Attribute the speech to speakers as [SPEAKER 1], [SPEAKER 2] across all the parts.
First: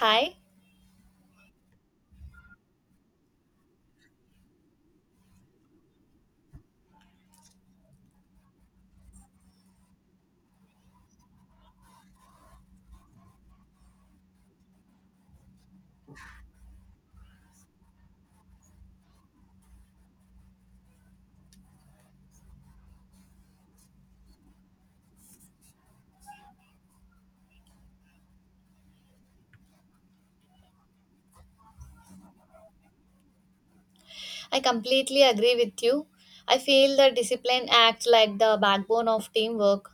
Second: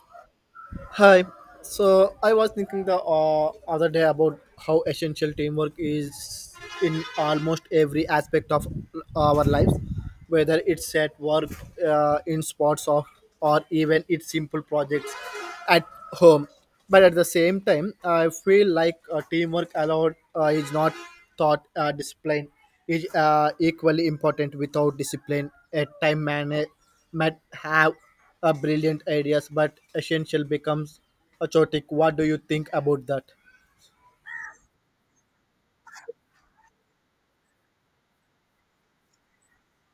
[SPEAKER 1] Hi,
[SPEAKER 2] Hi. So I was thinking the other day about how essential teamwork is in almost every aspect of our lives, whether it's at work, in sports, or even it's simple projects at home. But at the same time, I feel like teamwork allowed is not thought discipline is equally important without discipline. A time management might have a brilliant ideas, but essential becomes a chaotic. What do you think about that?
[SPEAKER 1] I completely agree with you. I feel that discipline acts like the backbone of teamwork.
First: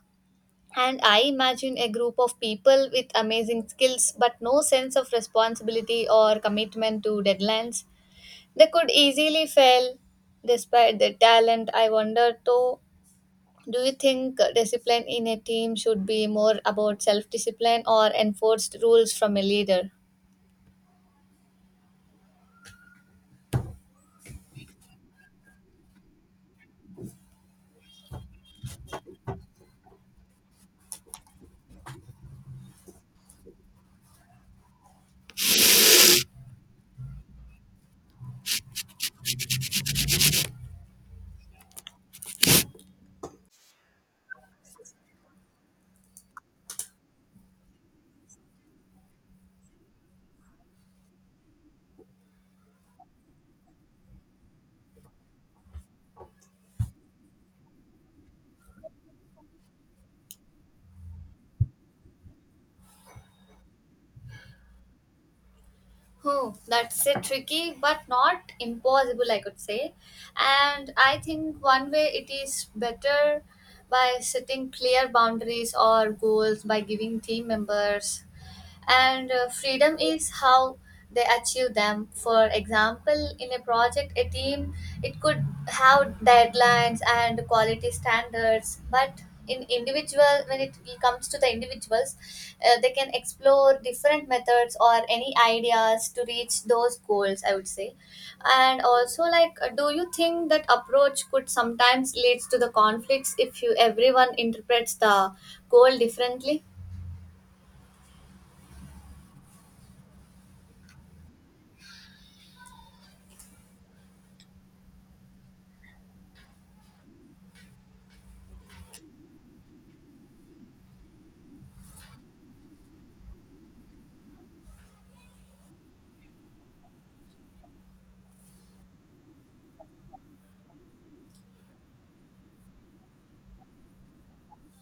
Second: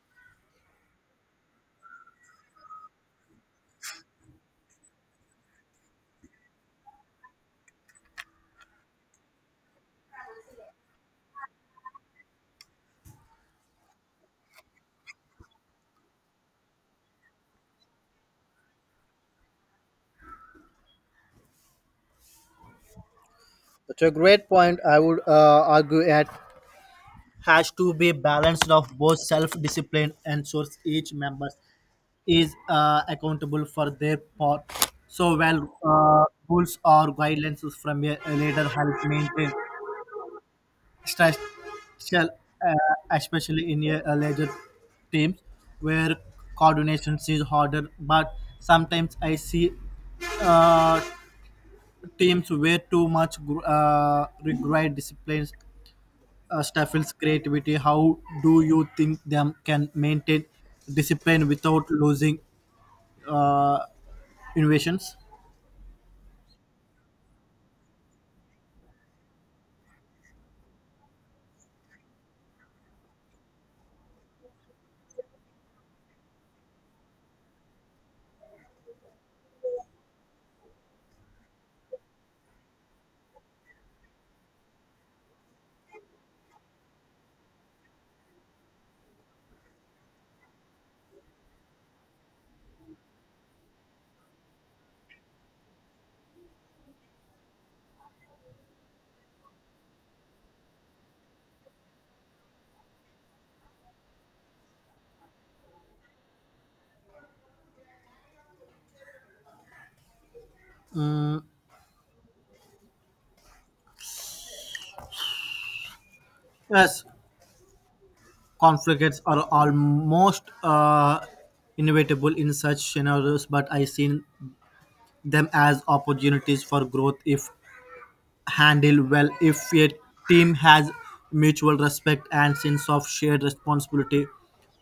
[SPEAKER 1] And I imagine a group of people with amazing skills but no sense of responsibility or commitment to deadlines. They could easily fail despite their talent. I wonder though, do you think discipline in a team should be more about self discipline or enforced rules from a leader?
[SPEAKER 2] That's a great point. I would argue it has to be balanced of both self-discipline and source each member is accountable for their part. So, well, rules or guidelines from a leader help maintain Special, uh, especially in a larger teams where coordination is harder. But sometimes I see uh, teams where too much require disciplines stifles creativity. How do you think them can maintain discipline without losing uh, innovations?
[SPEAKER 1] Hmm, that's a tricky but not impossible, I could say. And I think one way it is better by setting clear boundaries or goals by giving team members and freedom is how they achieve them. For example, in a project a team it could have deadlines and quality standards, but in individual when it comes to the individuals, they can explore different methods or any ideas to reach those goals, I would say. And also, like, do you think that approach could sometimes leads to the conflicts if you everyone interprets the goal differently?
[SPEAKER 2] Yes, conflicts are almost inevitable in such scenarios, but I seen them as opportunities for growth if handled well. If a team has mutual respect and sense of shared responsibility,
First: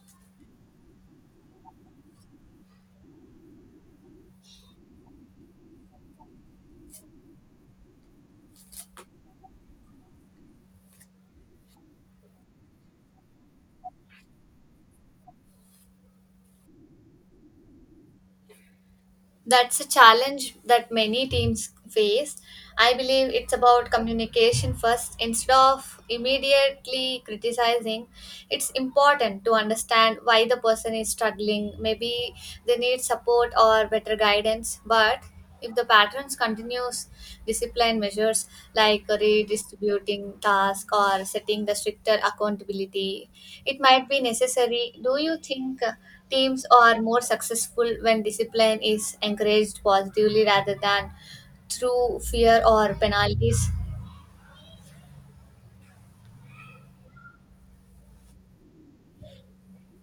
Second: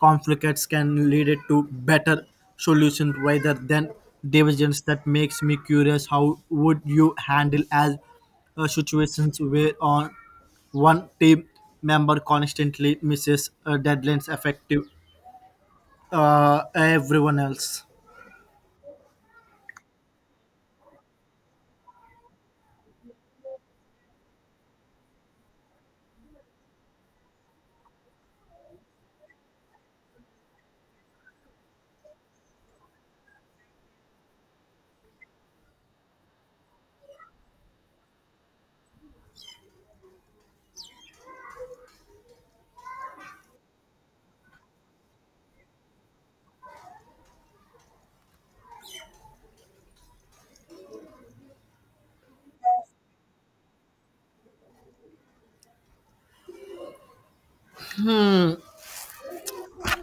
[SPEAKER 2] conflicts can lead to better solutions rather than divisions. That makes me curious. How would you handle as situations where on one team member constantly misses deadlines affecting everyone else?
[SPEAKER 1] That's a challenge that many teams face. I believe it's about communication first instead of immediately criticizing. It's important to understand why the person is struggling. Maybe they need support or better guidance, but if the patterns continues, discipline measures like redistributing tasks or setting the stricter accountability, it might be necessary. Do you think teams are more successful when discipline is encouraged positively rather than through fear or penalties?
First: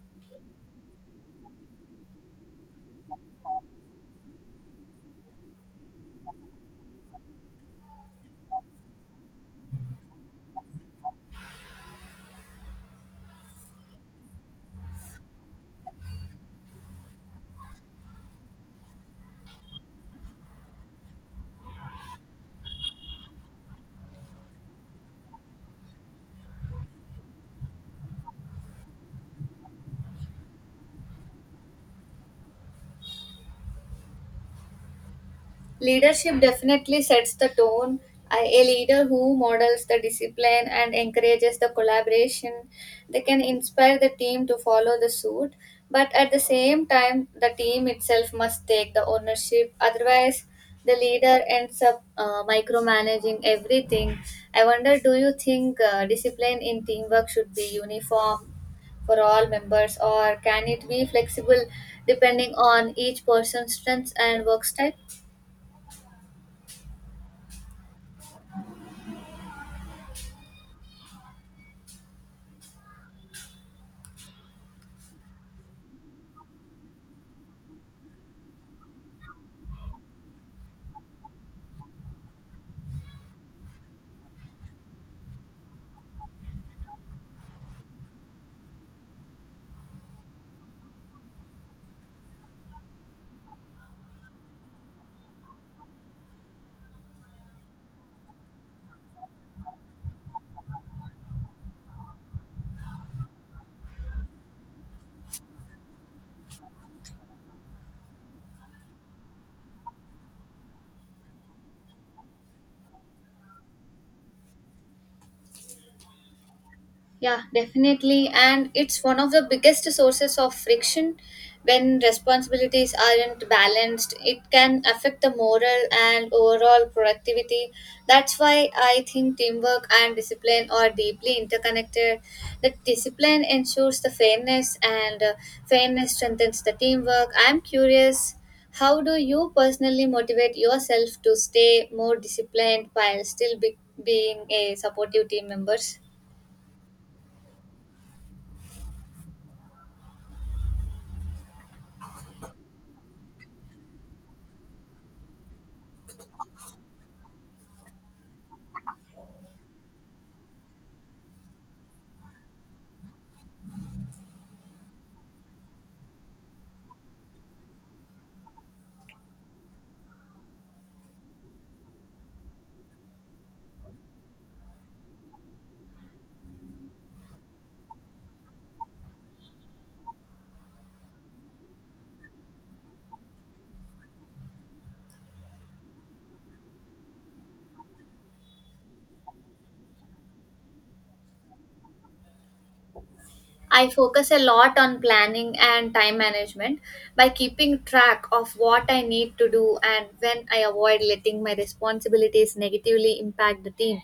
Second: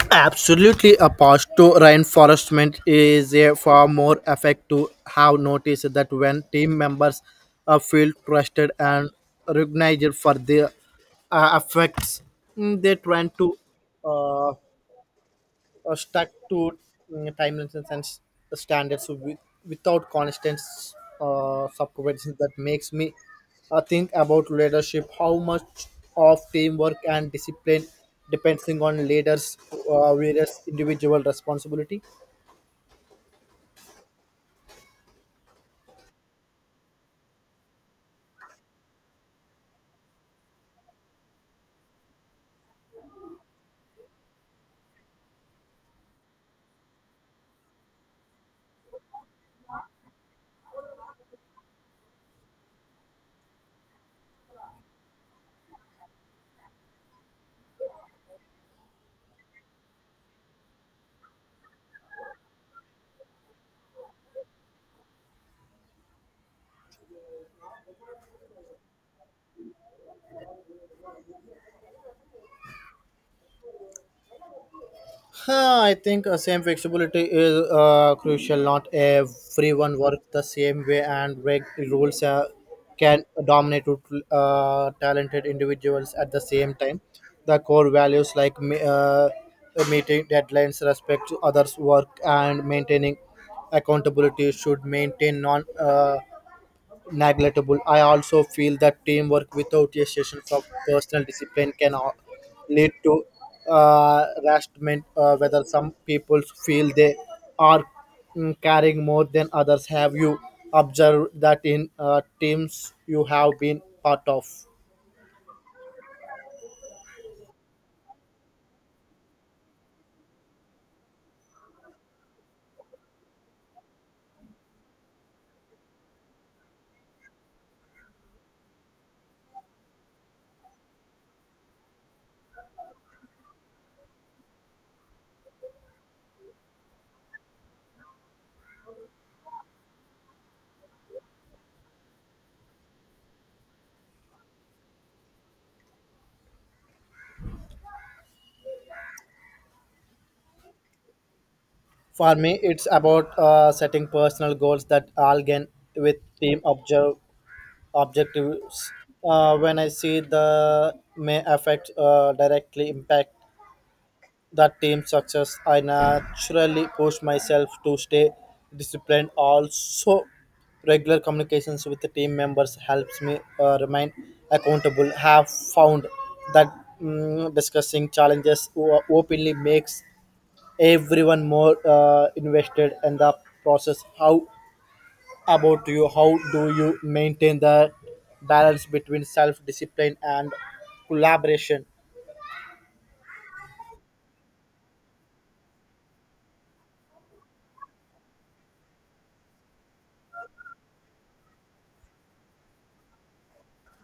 [SPEAKER 2] Absolutely, a path to reinforcement is a far more effective. Have noticed that when team members feel trusted and recognized for their effects, they tend to uh, stuck to timelines and standards without constant supervision that makes me think about leadership, how much of teamwork and discipline depends on leaders various individual responsibility.
[SPEAKER 1] Leadership definitely sets the tone. A leader who models the discipline and encourages the collaboration, they can inspire the team to follow the suit. But at the same time, the team itself must take the ownership. Otherwise, the leader ends up micromanaging everything. I wonder, do you think discipline in teamwork should be uniform for all members, or can it be flexible depending on each person's strengths and work style?
[SPEAKER 2] Huh, I think same flexibility is crucial. Not everyone works the same way, and rules can dominate talented individuals at the same time. The core values like meeting deadlines, respect to others' work, and maintaining accountability should maintain non. Neglectable. I also feel that teamwork without a session of personal discipline can lead to harassment, whether some people feel they are carrying more than others. Have you observed that in teams you have been part of?
[SPEAKER 1] Yeah, definitely. And it's one of the biggest sources of friction. When responsibilities aren't balanced, it can affect the moral and overall productivity. That's why I think teamwork and discipline are deeply interconnected. The discipline ensures the fairness, and fairness strengthens the teamwork. I'm curious, how do you personally motivate yourself to stay more disciplined while still being a supportive team members?
[SPEAKER 2] For me, it's about setting personal goals that align with team objectives when I see the may affect directly impact that team success. I naturally push myself to stay disciplined. Also, regular communications with the team members helps me remain accountable. Have found that discussing challenges openly makes everyone more invested in the process. How about you? How do you maintain the balance between self discipline and collaboration?
[SPEAKER 1] I focus a lot on planning and time management by keeping track of what I need to do and when I avoid letting my responsibilities negatively impact the team.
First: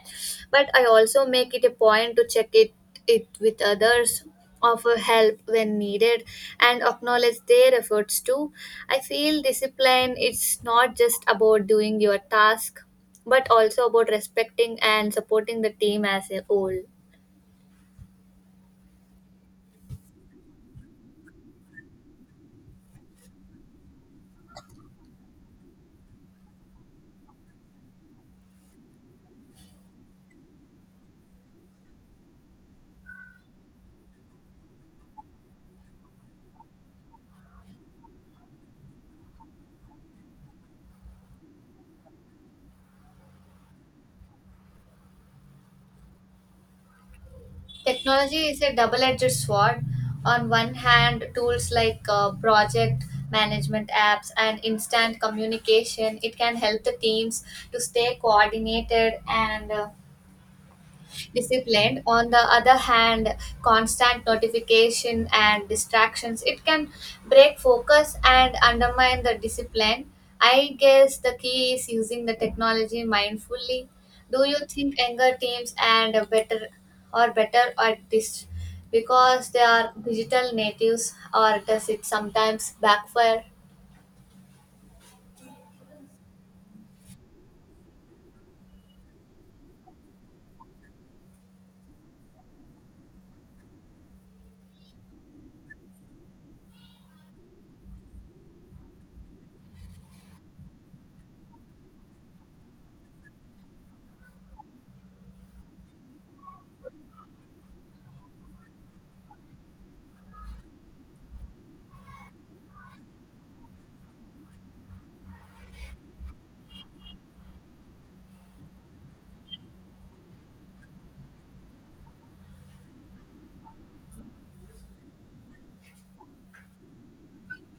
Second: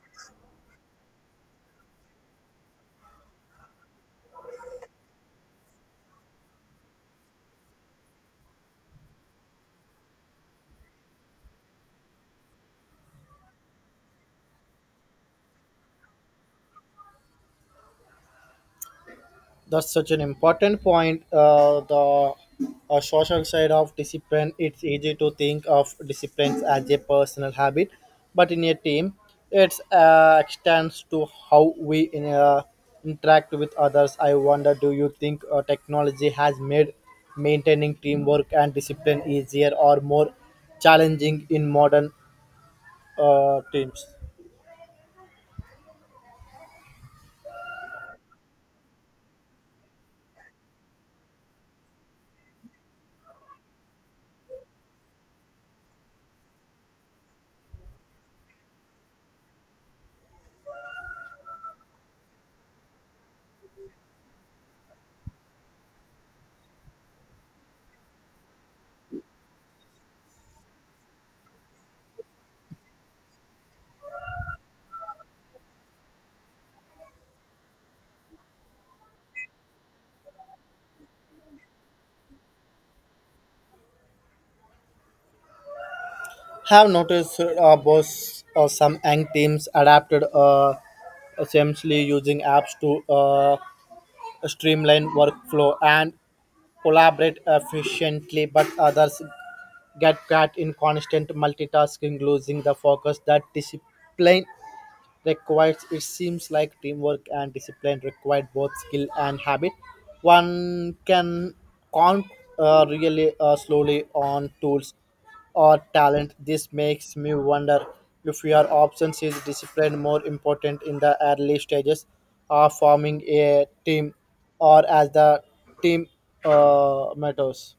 [SPEAKER 1] But I also make it a point to check it with others, offer help when needed, and acknowledge their efforts too. I feel discipline is not just about doing your task, but also about respecting and supporting the team as a whole.
[SPEAKER 2] That's such an important point. The social side of discipline. It's easy to think of discipline as a personal habit, but in a team, it extends to how we interact with others. I wonder, do you think technology has made maintaining teamwork and discipline easier or more challenging in modern teams?
[SPEAKER 1] Technology is a double edged sword. On one hand, tools like project management apps and instant communication, it can help the teams to stay coordinated and disciplined. On the other hand, constant notification and distractions, it can break focus and undermine the discipline. I guess the key is using the technology mindfully. Do you think younger teams and better or better at this because they are digital natives, or does it sometimes backfire?
[SPEAKER 2] Have noticed boss or some young teams adapted essentially using apps to streamline workflow and collaborate efficiently, but others get caught in constant multitasking, losing the focus that discipline requires. It seems like teamwork and discipline require both skill and habit. One can count really slowly on tools or talent. This makes me wonder, if your options is discipline more important in the early stages of forming a team or as the team matters.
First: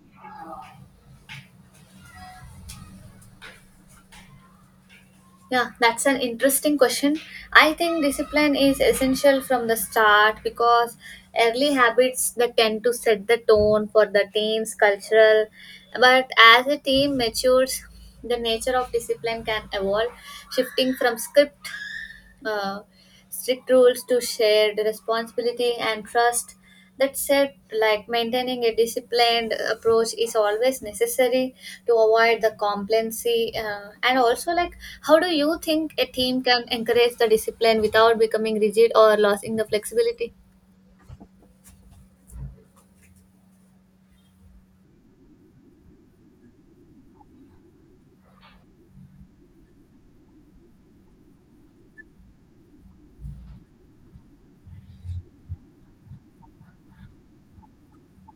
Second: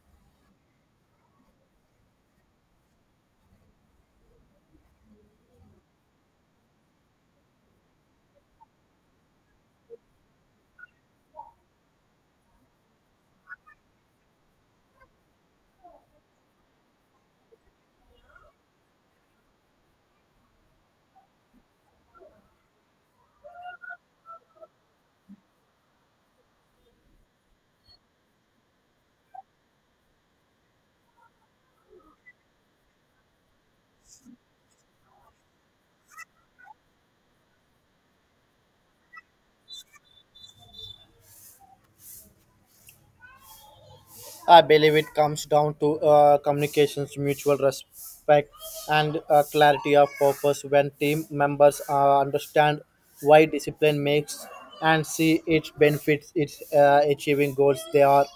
[SPEAKER 1] Yeah, that's an interesting question. I think discipline is essential from the start because early habits that tend to set the tone for the team's cultural. But as a team matures, the nature of discipline can evolve, shifting from script uh, strict rules to shared responsibility and trust. That said, like maintaining a disciplined approach is always necessary to avoid the complacency. And also, like, how do you think a team can encourage the discipline without becoming rigid or losing the flexibility?
[SPEAKER 2] I believe it comes down to communications, mutual respect, and clarity of purpose. When team members understand why discipline makes and see its benefits, its achieving goals, they are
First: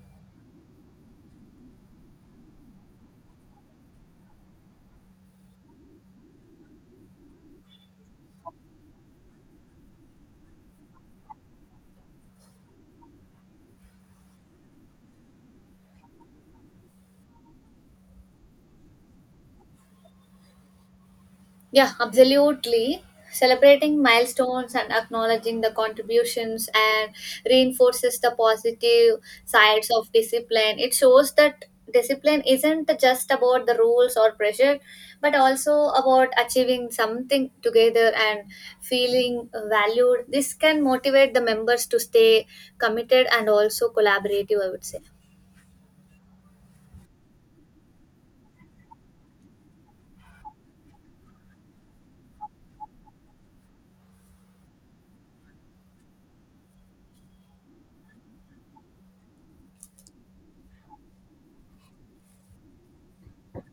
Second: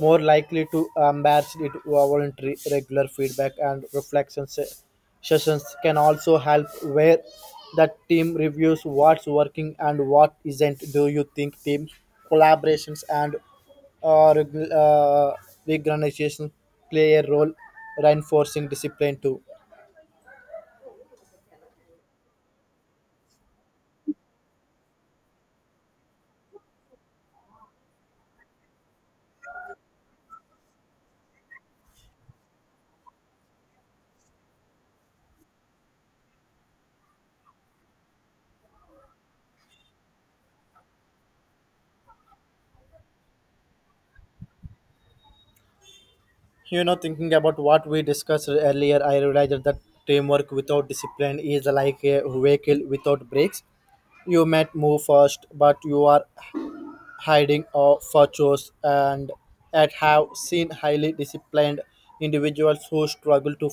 [SPEAKER 2] more likely to embrace it. Voluntary regular feedback and reflection sessions can also help, where the team reviews what's working and what isn't. Do you think team collaborations and uh, regu- uh, organizations play a role reinforcing discipline too?
[SPEAKER 1] Yeah, absolutely. Celebrating milestones and acknowledging the contributions and reinforces the positive sides of discipline. It shows that discipline isn't just about the rules or pressure, but also about achieving something together and feeling valued. This can motivate the members to stay committed and also collaborative, I would say.
[SPEAKER 2] You know, thinking about what we discussed earlier, I realized that teamwork without discipline is like a vehicle without brakes. You might move fast, but you are hiding or for chores, and at have seen highly disciplined individuals who struggle to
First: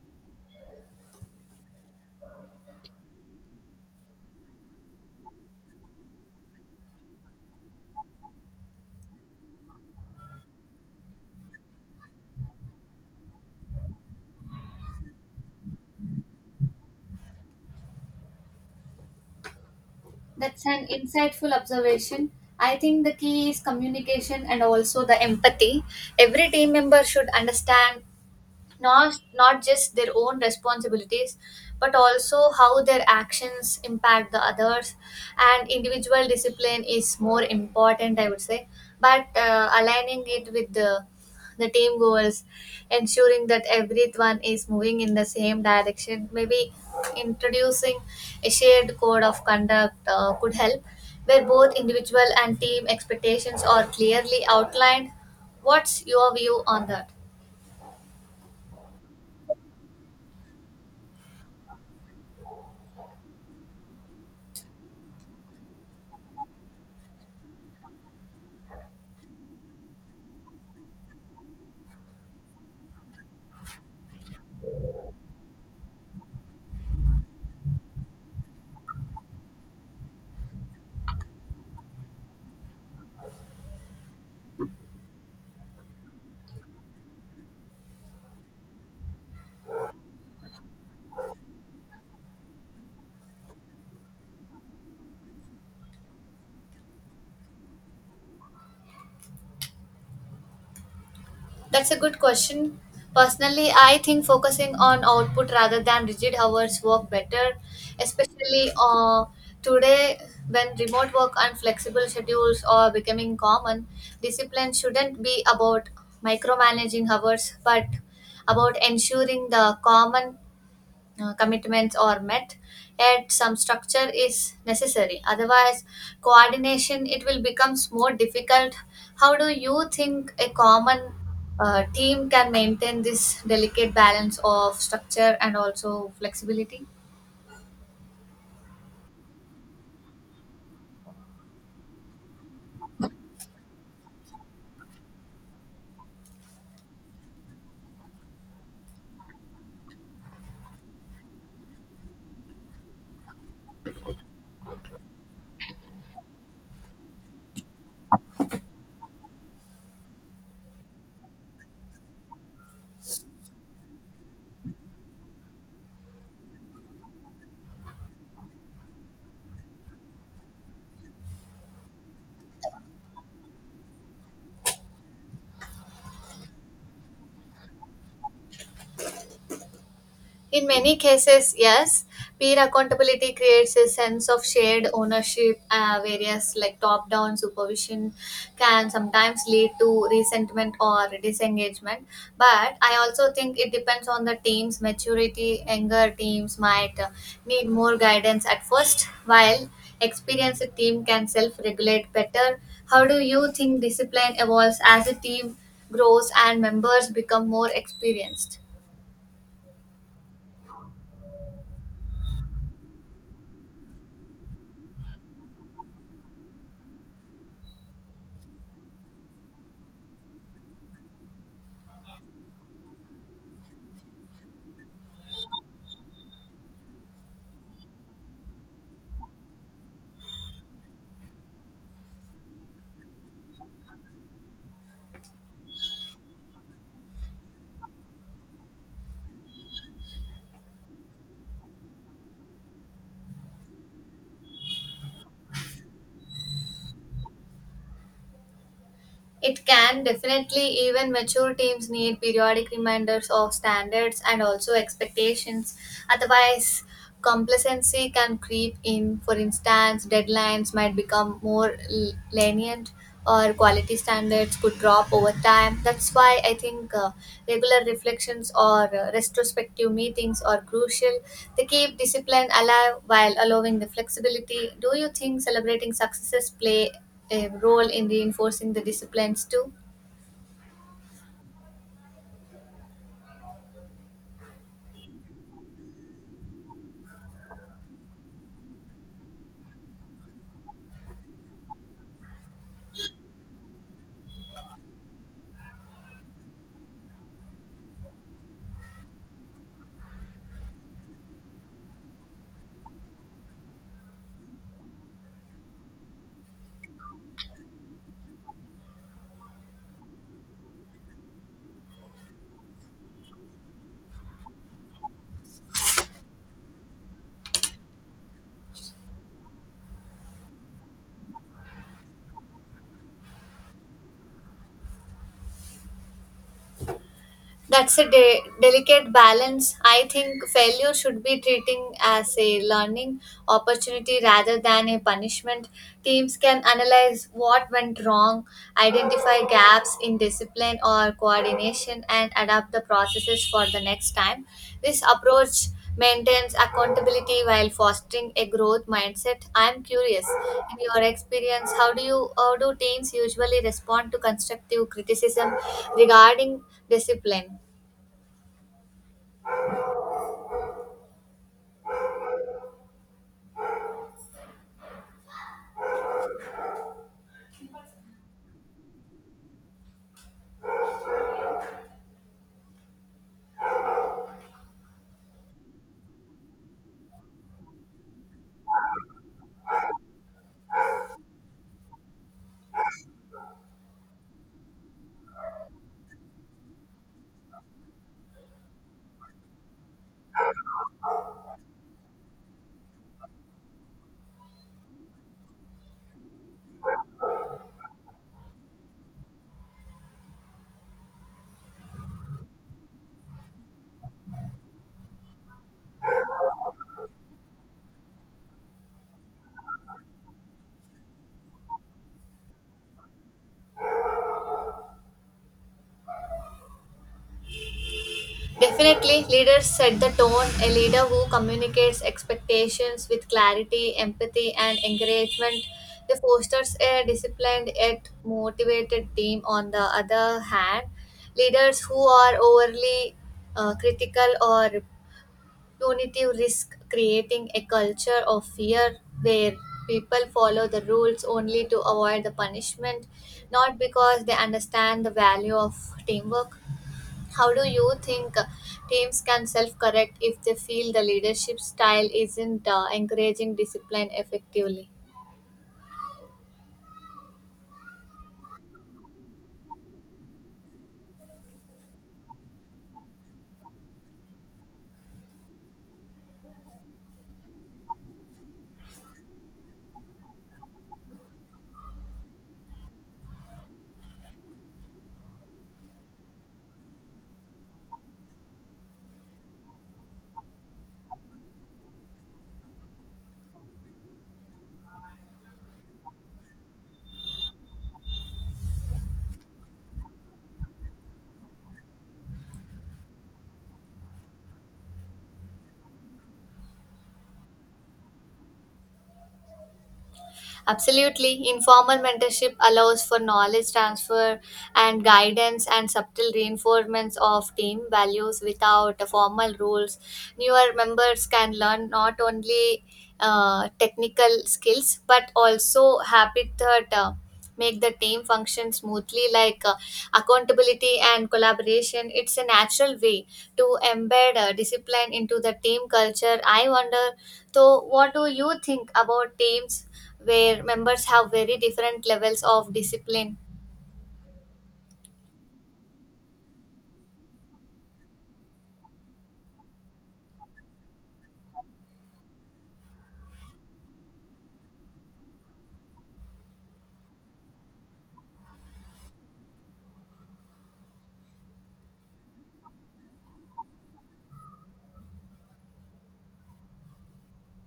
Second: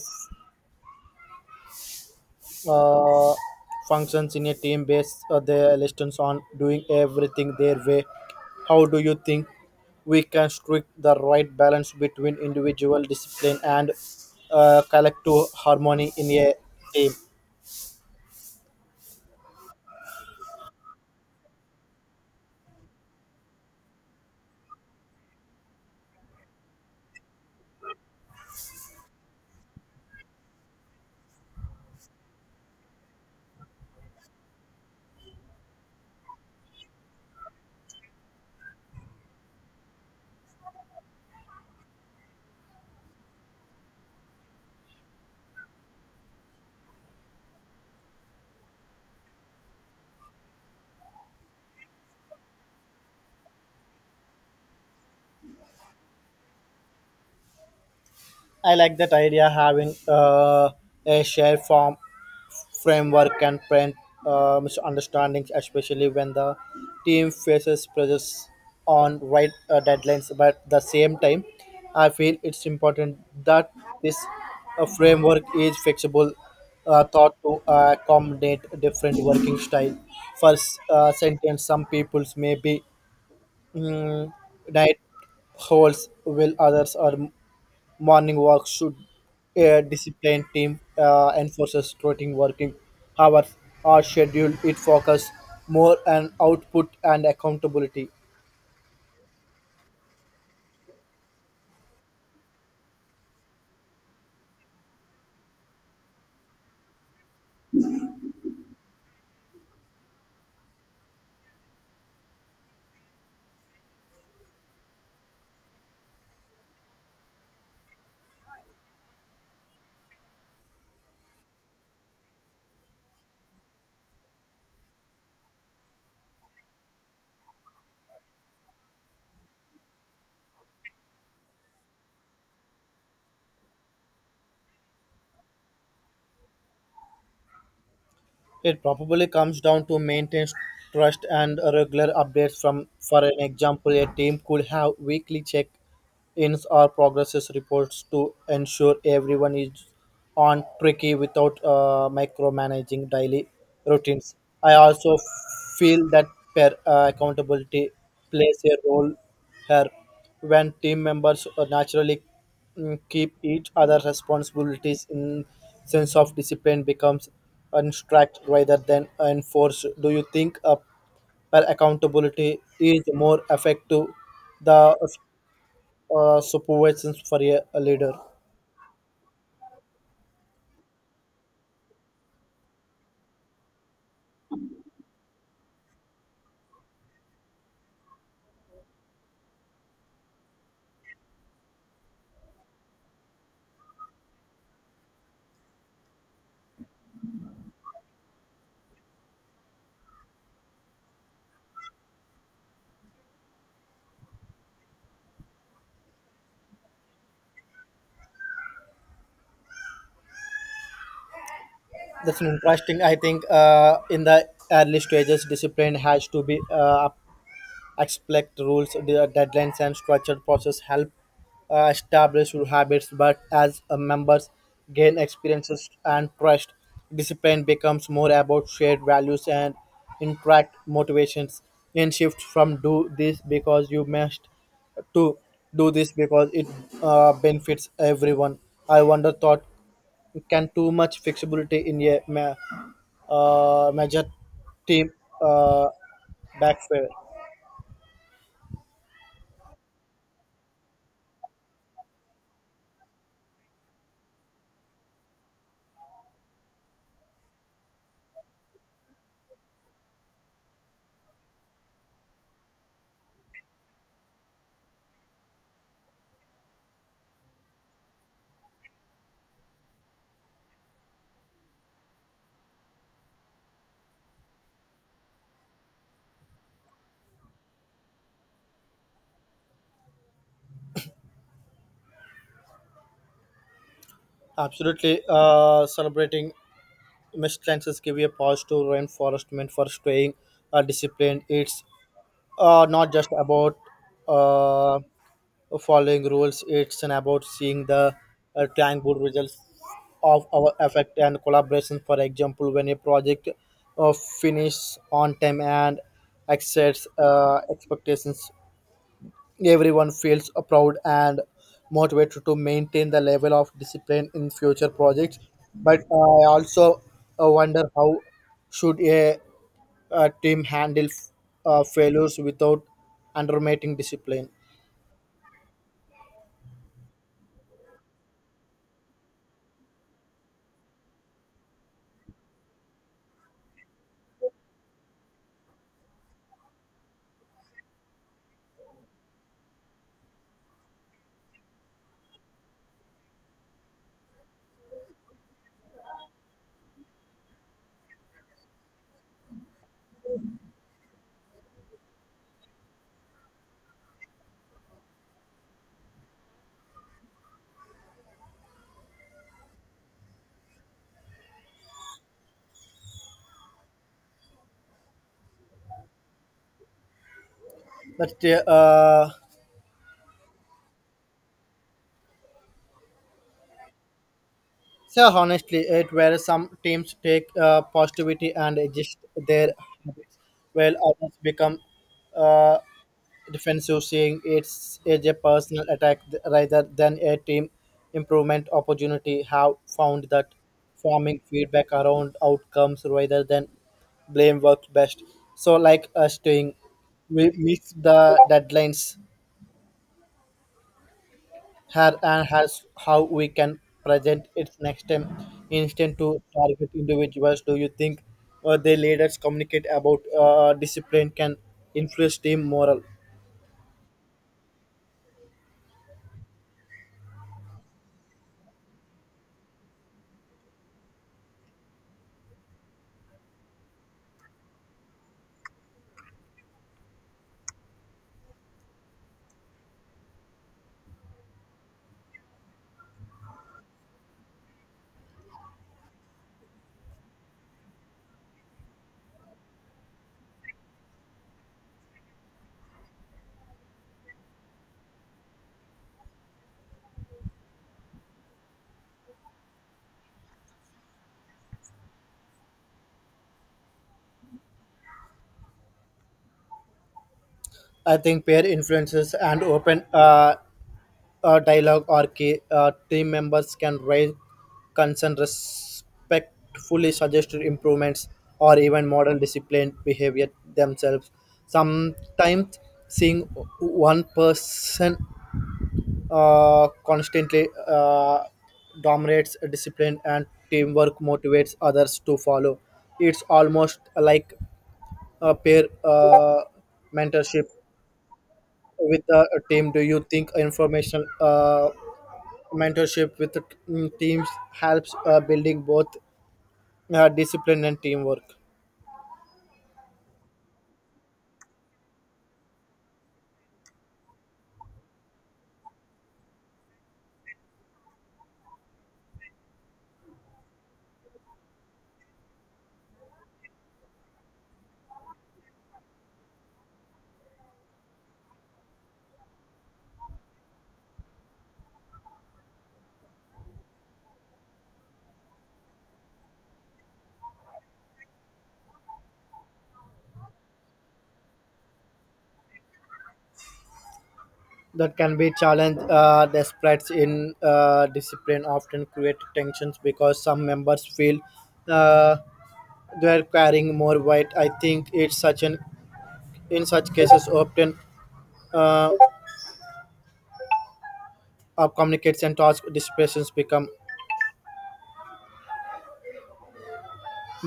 [SPEAKER 2] uh, functions in a team based their lessons on doing everything their way. How do you think we can strike the right balance between individual discipline and collective harmony in a team?
[SPEAKER 1] That's an insightful observation. I think the key is communication and also the empathy. Every team member should understand not just their own responsibilities but also how their actions impact the others. And individual discipline is more important, I would say, but aligning it with the team goals, ensuring that everyone is moving in the same direction. Maybe introducing a shared code of conduct could help, where both individual and team expectations are clearly outlined. What's your view on that?
[SPEAKER 2] I like that idea, having a shared form framework and prevent misunderstandings, especially when the team faces pressures on right deadlines. But at the same time, I feel it's important that this framework is flexible, thought to accommodate different working style. First sentence: Some people's may be mm, night holes, while others are morning work. Should a disciplined team enforces routine working hours are scheduled, it focus more on output and accountability?
[SPEAKER 1] That's a good question. Personally, I think focusing on output rather than rigid hours work better, especially today when remote work and flexible schedules are becoming common. Discipline shouldn't be about micromanaging hours, but about ensuring the common commitments are met. Yet some structure is necessary, otherwise coordination it will becomes more difficult. How do you think a common team can maintain this delicate balance of structure and also flexibility?
[SPEAKER 2] It probably comes down to maintenance, trust, and regular updates. From, for an example, a team could have weekly check ins or progress reports to ensure everyone is on track without micromanaging daily routines. I also feel that accountability plays a role here. When team members naturally keep each other responsibilities, in sense of discipline becomes unstruct rather than enforced. Do you think a per accountability is more effective the supervisions for a leader?
[SPEAKER 1] In many cases, yes, peer accountability creates a sense of shared ownership. Various like top-down supervision can sometimes lead to resentment or disengagement. But I also think it depends on the team's maturity. Younger teams might need more guidance at first, while experienced team can self-regulate better. How do you think discipline evolves as a team grows and members become more experienced?
[SPEAKER 2] That's an interesting. I think in the early stages discipline has to be expect rules, deadlines, and structured process help establish your habits. But as members gain experiences and trust, discipline becomes more about shared values and interact motivations. And shift from do this because you must, to do this because it benefits everyone. I wonder thought, can too much flexibility in a major team uh, backfire?
[SPEAKER 1] It can definitely, even mature teams need periodic reminders of standards and also expectations. Otherwise, complacency can creep in. For instance, deadlines might become more lenient or quality standards could drop over time. That's why I think regular reflections or retrospective meetings are crucial. They keep discipline alive while allowing the flexibility. Do you think celebrating successes play a role in reinforcing the disciplines too?
[SPEAKER 2] Absolutely. Celebrating missed give you a pause to reinforcement for staying disciplined. It's not just about uh, following rules, it's an about seeing the tangible results of our effort and collaboration. For example, when a project uh, finishes on time and exceeds expectations, everyone feels proud and motivated to maintain the level of discipline in future projects. But I also wonder, how should a team handle failures without undermining discipline?
[SPEAKER 1] That's a delicate balance. I think failure should be treating as a learning opportunity rather than a punishment. Teams can analyze what went wrong, identify gaps in discipline or coordination, and adapt the processes for the next time. This approach maintains accountability while fostering a growth mindset. I'm curious, in your experience, how do teams usually respond to constructive criticism regarding discipline.
[SPEAKER 2] But uh, So honestly, it where some teams take positivity and adjust their habits, while others become uh, defensive, seeing it's as a personal attack rather than a team improvement opportunity. Have found that forming feedback around outcomes rather than blame works best. So, like us doing, we miss the deadlines her and has how we can present it next time instead to target individuals. Do you think the leaders communicate about discipline can influence team morale?
[SPEAKER 1] Definitely, leaders set the tone. A leader who communicates expectations with clarity, empathy, and encouragement. They fosters a disciplined yet motivated team. On the other hand, leaders who are overly critical or punitive risk creating a culture of fear where people follow the rules only to avoid the punishment, not because they understand the value of teamwork. How do you think teams can self correct if they feel the leadership style isn't encouraging discipline effectively?
[SPEAKER 2] I think peer influences and open dialogue are key. Uh, team members can raise concern respectfully, suggest improvements, or even model disciplined behavior themselves. Sometimes seeing one person constantly dominates discipline and teamwork motivates others to follow. It's almost like a peer mentorship with a team. Do you think information mentorship with teams helps building both discipline and teamwork?
[SPEAKER 1] Absolutely. Informal mentorship allows for knowledge transfer and guidance and subtle reinforcements of team values without formal rules. Newer members can learn not only technical skills but also habit that make the team function smoothly, like accountability and collaboration. It's a natural way to embed discipline into the team culture. I wonder, so what do you think about teams where members have very different levels of discipline?
[SPEAKER 2] That can be challenged. Despite in discipline often create tensions because some members feel uh, they are carrying more weight. I think it's such an in such cases often uh, of communicates and task dispersions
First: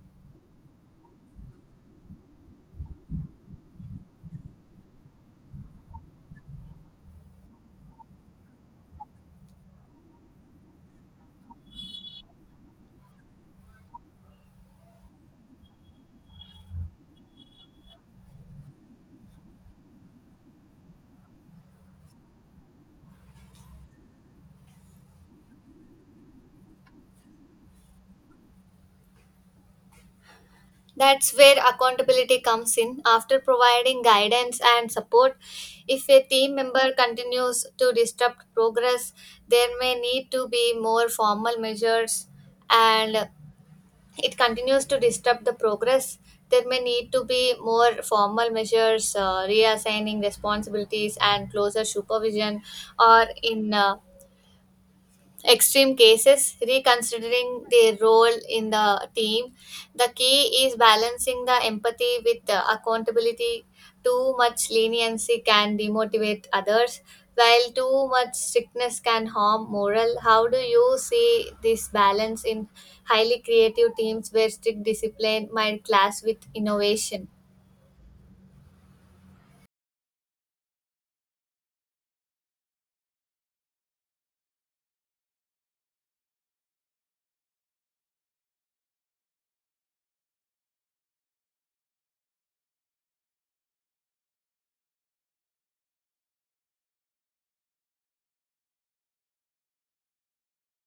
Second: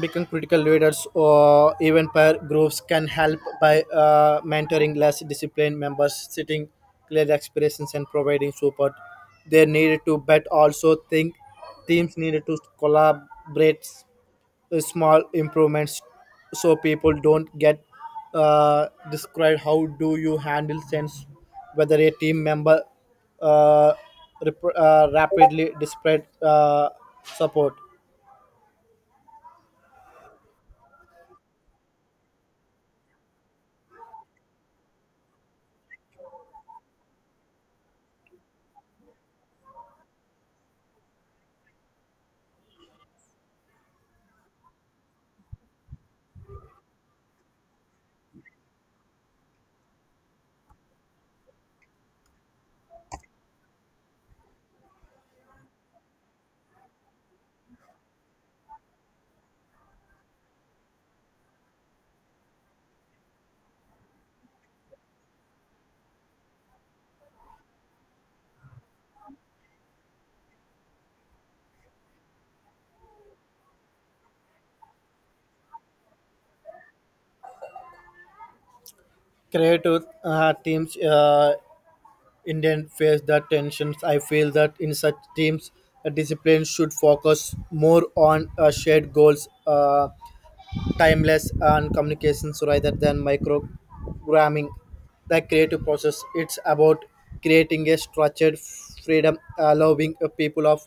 [SPEAKER 2] become critical. Leaders or even peer groups can help by mentoring less disciplined members, setting clear expectations and providing support they needed to. But also think teams needed to collaborate small improvements so people don't get described. How do you handle sense whether a team member uh, rapidly displayed support?
[SPEAKER 1] That's where accountability comes in. After providing guidance and support, if a team member continues to disrupt progress, there may need to be more formal measures. And it continues to disturb the progress, there may need to be more formal measures, reassigning responsibilities, and closer supervision, or in extreme cases, reconsidering their role in the team. The key is balancing the empathy with the accountability. Too much leniency can demotivate others, while too much strictness can harm morale. How do you see this balance in highly creative teams where strict discipline might clash with innovation?
[SPEAKER 2] Creative teams indian face the tensions. I feel that in such teams a discipline should focus more on shared goals, timeless and communications rather than microgramming the creative process. It's about creating a structured freedom, allowing a people of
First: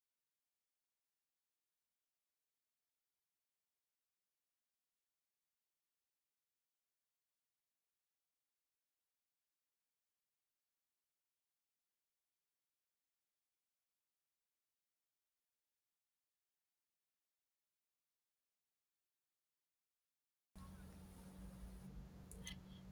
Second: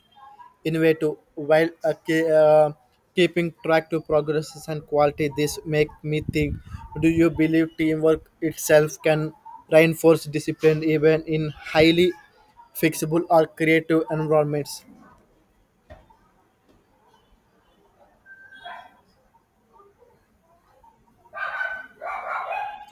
[SPEAKER 2] innovative while keeping track to progresses and quality. This make me think, do you believe teamwork itself can reinforce discipline even in highly fixable or creative environments?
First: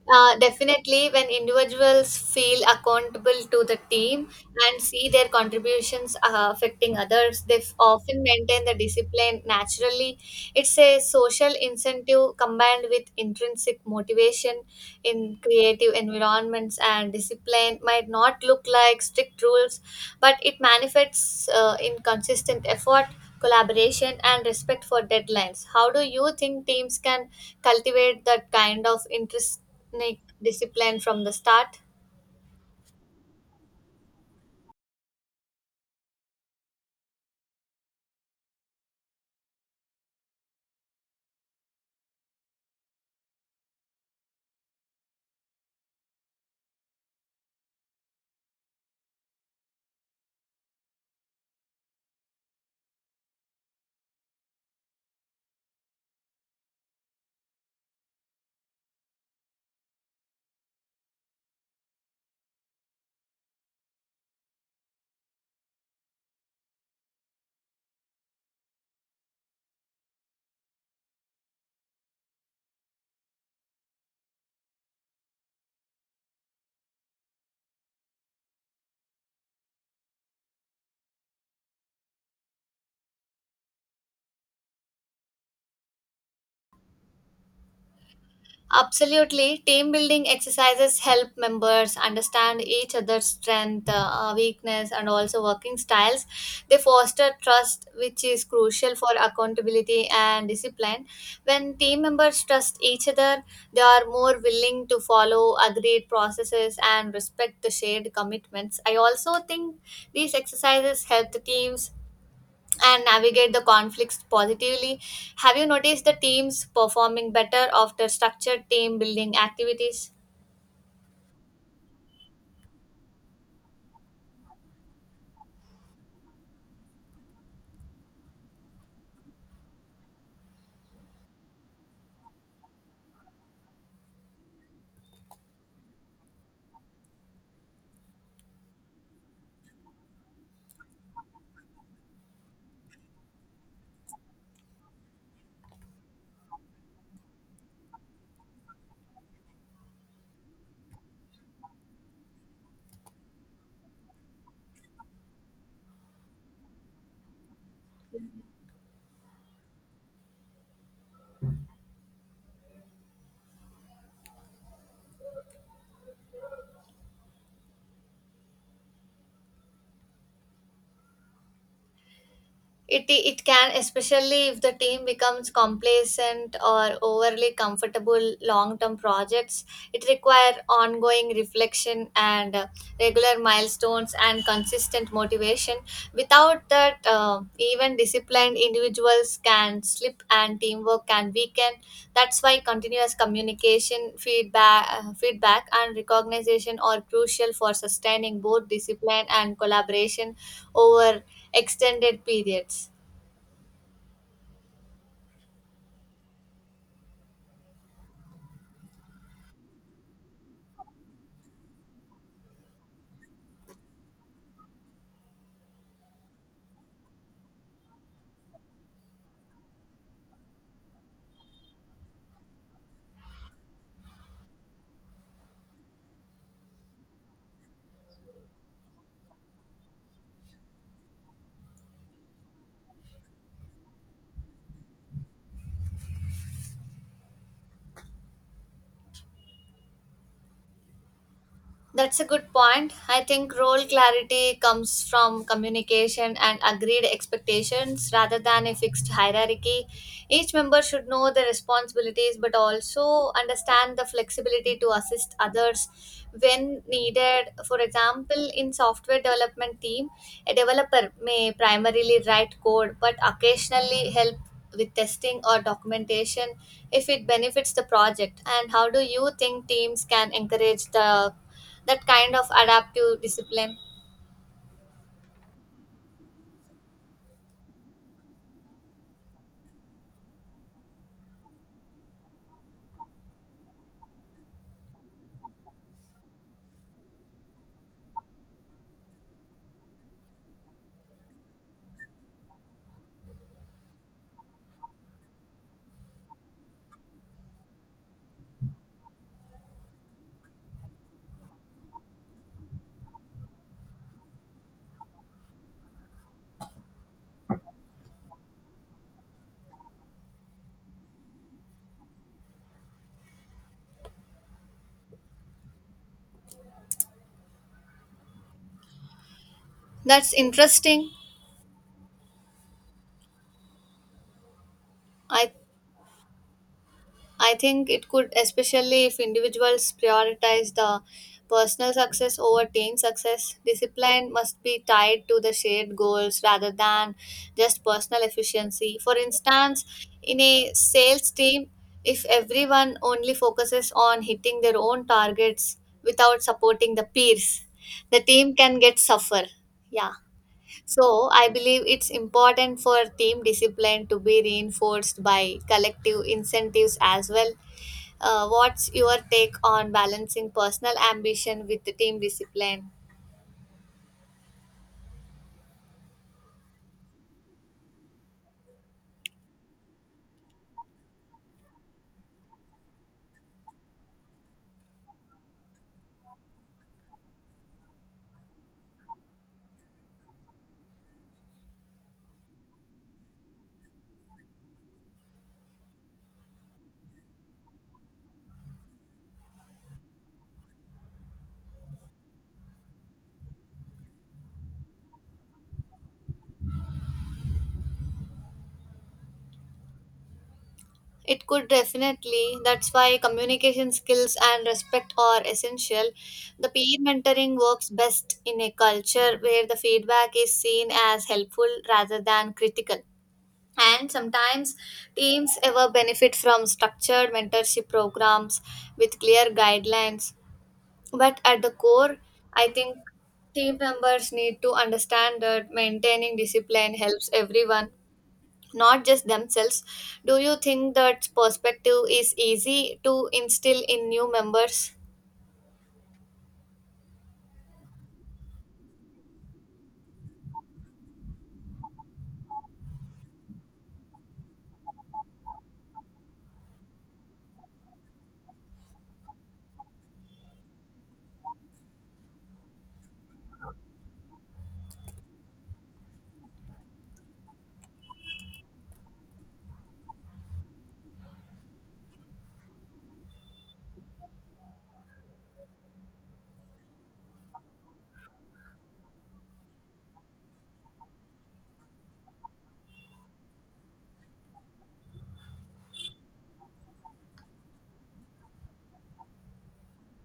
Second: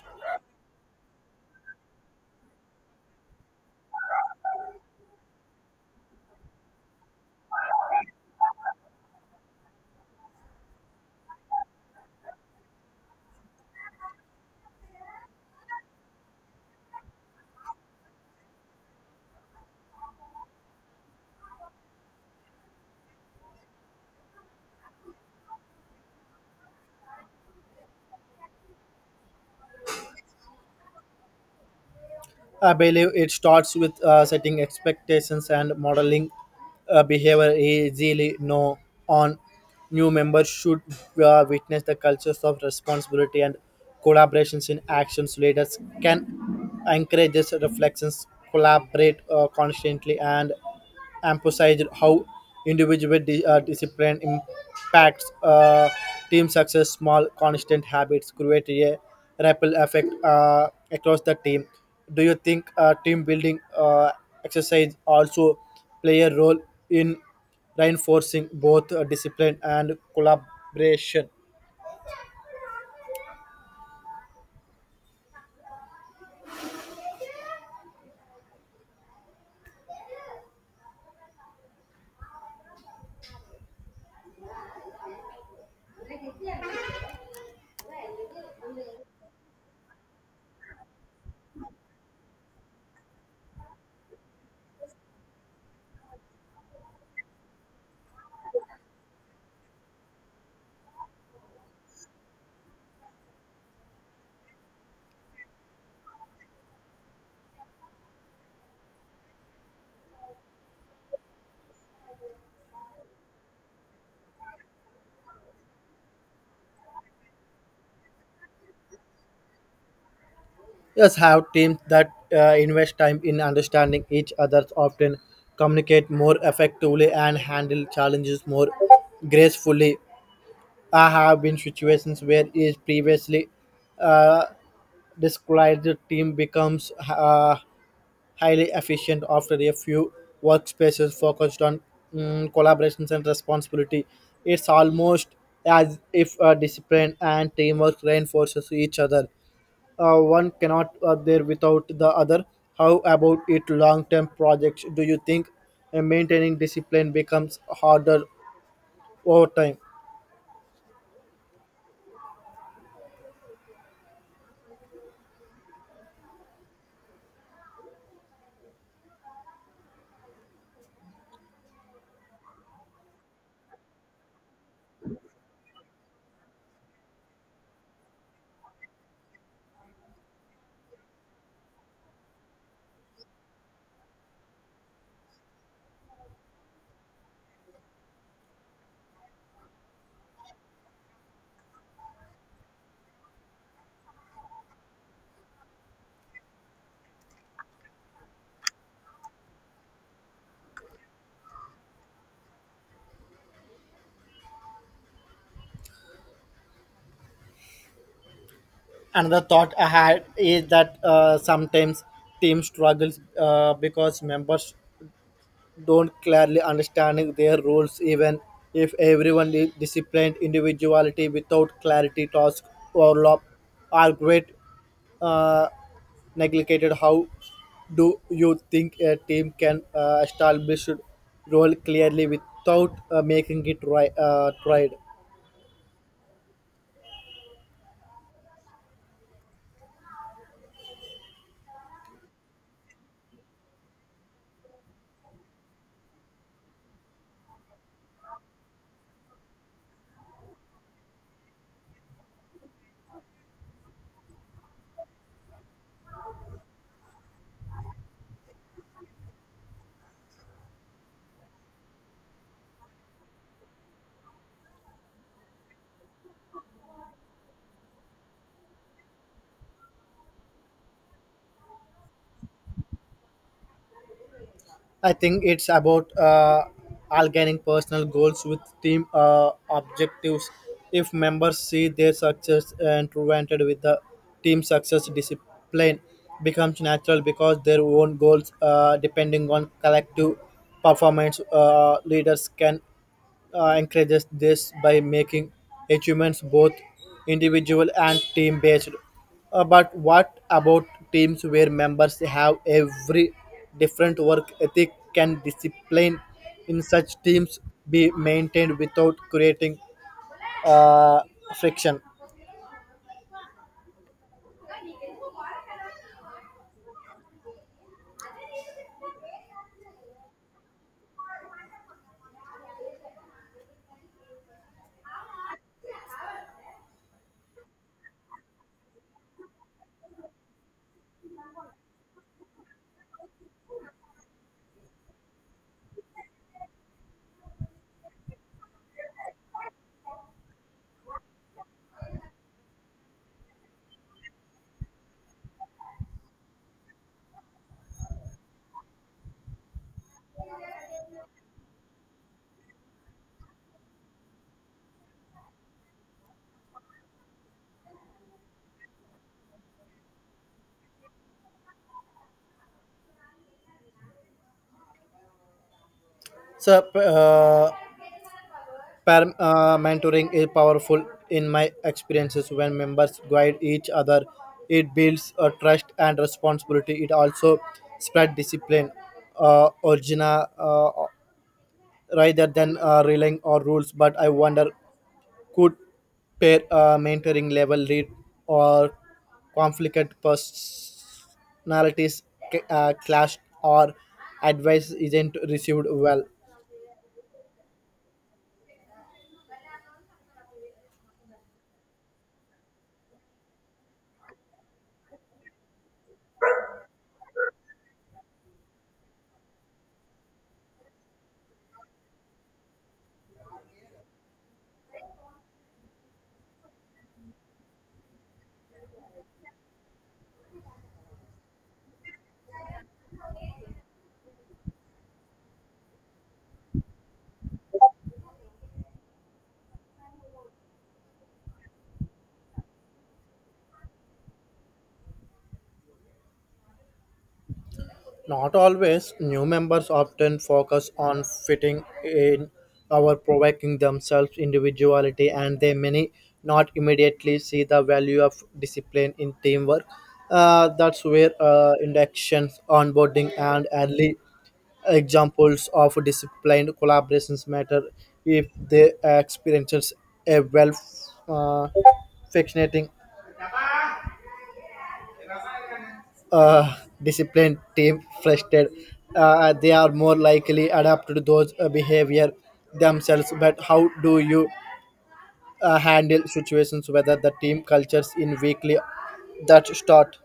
[SPEAKER 1] Definitely, when individuals feel accountable to the team and see their contributions affecting others, they often maintain the discipline naturally. It's a social incentive combined with intrinsic motivation in creative environments, and discipline might not look like strict rules, but it manifests in consistent effort. Collaboration and respect for deadlines. How do you think teams can cultivate that kind of interest like discipline from the start?
[SPEAKER 2] I believe it starts with setting expectations and modeling behavior easily. No on, new members should witness the cultures of responsibility and collaborations in actions. Leaders can encourage these reflections, collaborate constantly, and emphasized how individual discipline impacts team success. Small, constant habits create a ripple effect across the team. Do you think team building exercise also play a role in reinforcing both discipline and collaboration?
[SPEAKER 1] Absolutely, team building exercises help members understand each other's strength, weakness and also working styles. They foster trust, which is crucial for accountability and discipline. When team members trust each other, they are more willing to follow agreed processes and respect the shared commitments. I also think these exercises help the teams and navigate the conflicts positively. Have you noticed the teams performing better after structured team building activities?
[SPEAKER 2] Yes, have teams that invest time in understanding each other often communicate more effectively and handle challenges more gracefully. I have been situations where is previously uh, described the team becomes highly efficient after a few workspaces focused on collaborations and responsibility. It's almost as if discipline and teamwork reinforces each other. One cannot there without the other. How about it long-term projects? Do you think maintaining discipline becomes harder over time?
[SPEAKER 1] It can, especially if the team becomes complacent or overly comfortable. Long term projects, it require ongoing reflection and regular milestones and consistent motivation. Without that, even disciplined individuals can slip and teamwork can weaken. That's why continuous communication, feedback and recognition are crucial for sustaining both discipline and collaboration over extended periods.
[SPEAKER 2] Another thought I had is that sometimes team struggles because members don't clearly understand their roles, even if everyone is disciplined individuality without clarity, task overlap are great uh, neglected. How do you think a team can establish role clearly without making it tried?
[SPEAKER 1] That's a good point. I think role clarity comes from communication and agreed expectations rather than a fixed hierarchy. Each member should know their responsibilities but also understand the flexibility to assist others when needed. For example, in software development team, a developer may primarily write code but occasionally help with testing or documentation if it benefits the project. And how do you think teams can encourage the that kind of adaptive discipline?
[SPEAKER 2] I think it's about aligning personal goals with team objectives. If members see their success intertwined with the team success, discipline becomes natural because their own goals, depending on collective performance, leaders can encourages this by making achievements both individual and team based. But what about teams where members have every different work ethic? Can discipline in such teams be maintained without creating uh, friction?
[SPEAKER 1] That's interesting. I i think it could, especially if individuals prioritize the personal success over team success. Discipline must be tied to the shared goals rather than just personal efficiency. For instance, in a sales team, if everyone only focuses on hitting their own targets without supporting the peers, the team can get suffer. Yeah. So, I believe it's important for team discipline to be reinforced by collective incentives as well. What's your take on balancing personal ambition with the team discipline?
[SPEAKER 2] So, uh, Mentoring is powerful in my experiences when members guide each other. It builds a trust and responsibility. It also spread discipline, uh, origina, uh, rather than relying on rules. But I wonder, could pair mentoring level lead or conflict personalities clash or advice isn't received well?
[SPEAKER 1] It could definitely. That's why communication skills and respect are essential. The peer mentoring works best in a culture where the feedback is seen as helpful rather than critical. And sometimes teams ever benefit from structured mentorship programs with clear guidelines. But at the core, I think team members need to understand that maintaining discipline helps everyone, not just themselves. Do you think that perspective is easy to instill in new members?
[SPEAKER 2] Not always. New members often focus on fitting in or provoking themselves individuality, and they may not immediately see the value of discipline in teamwork. That's where inductions, onboarding, and early examples of disciplined collaborations matter if they experiences a well uh, fascinating uh, disciplined team frustrated they are more likely adapt to those behavior themselves. But how do you handle situations whether the team cultures in weekly that start.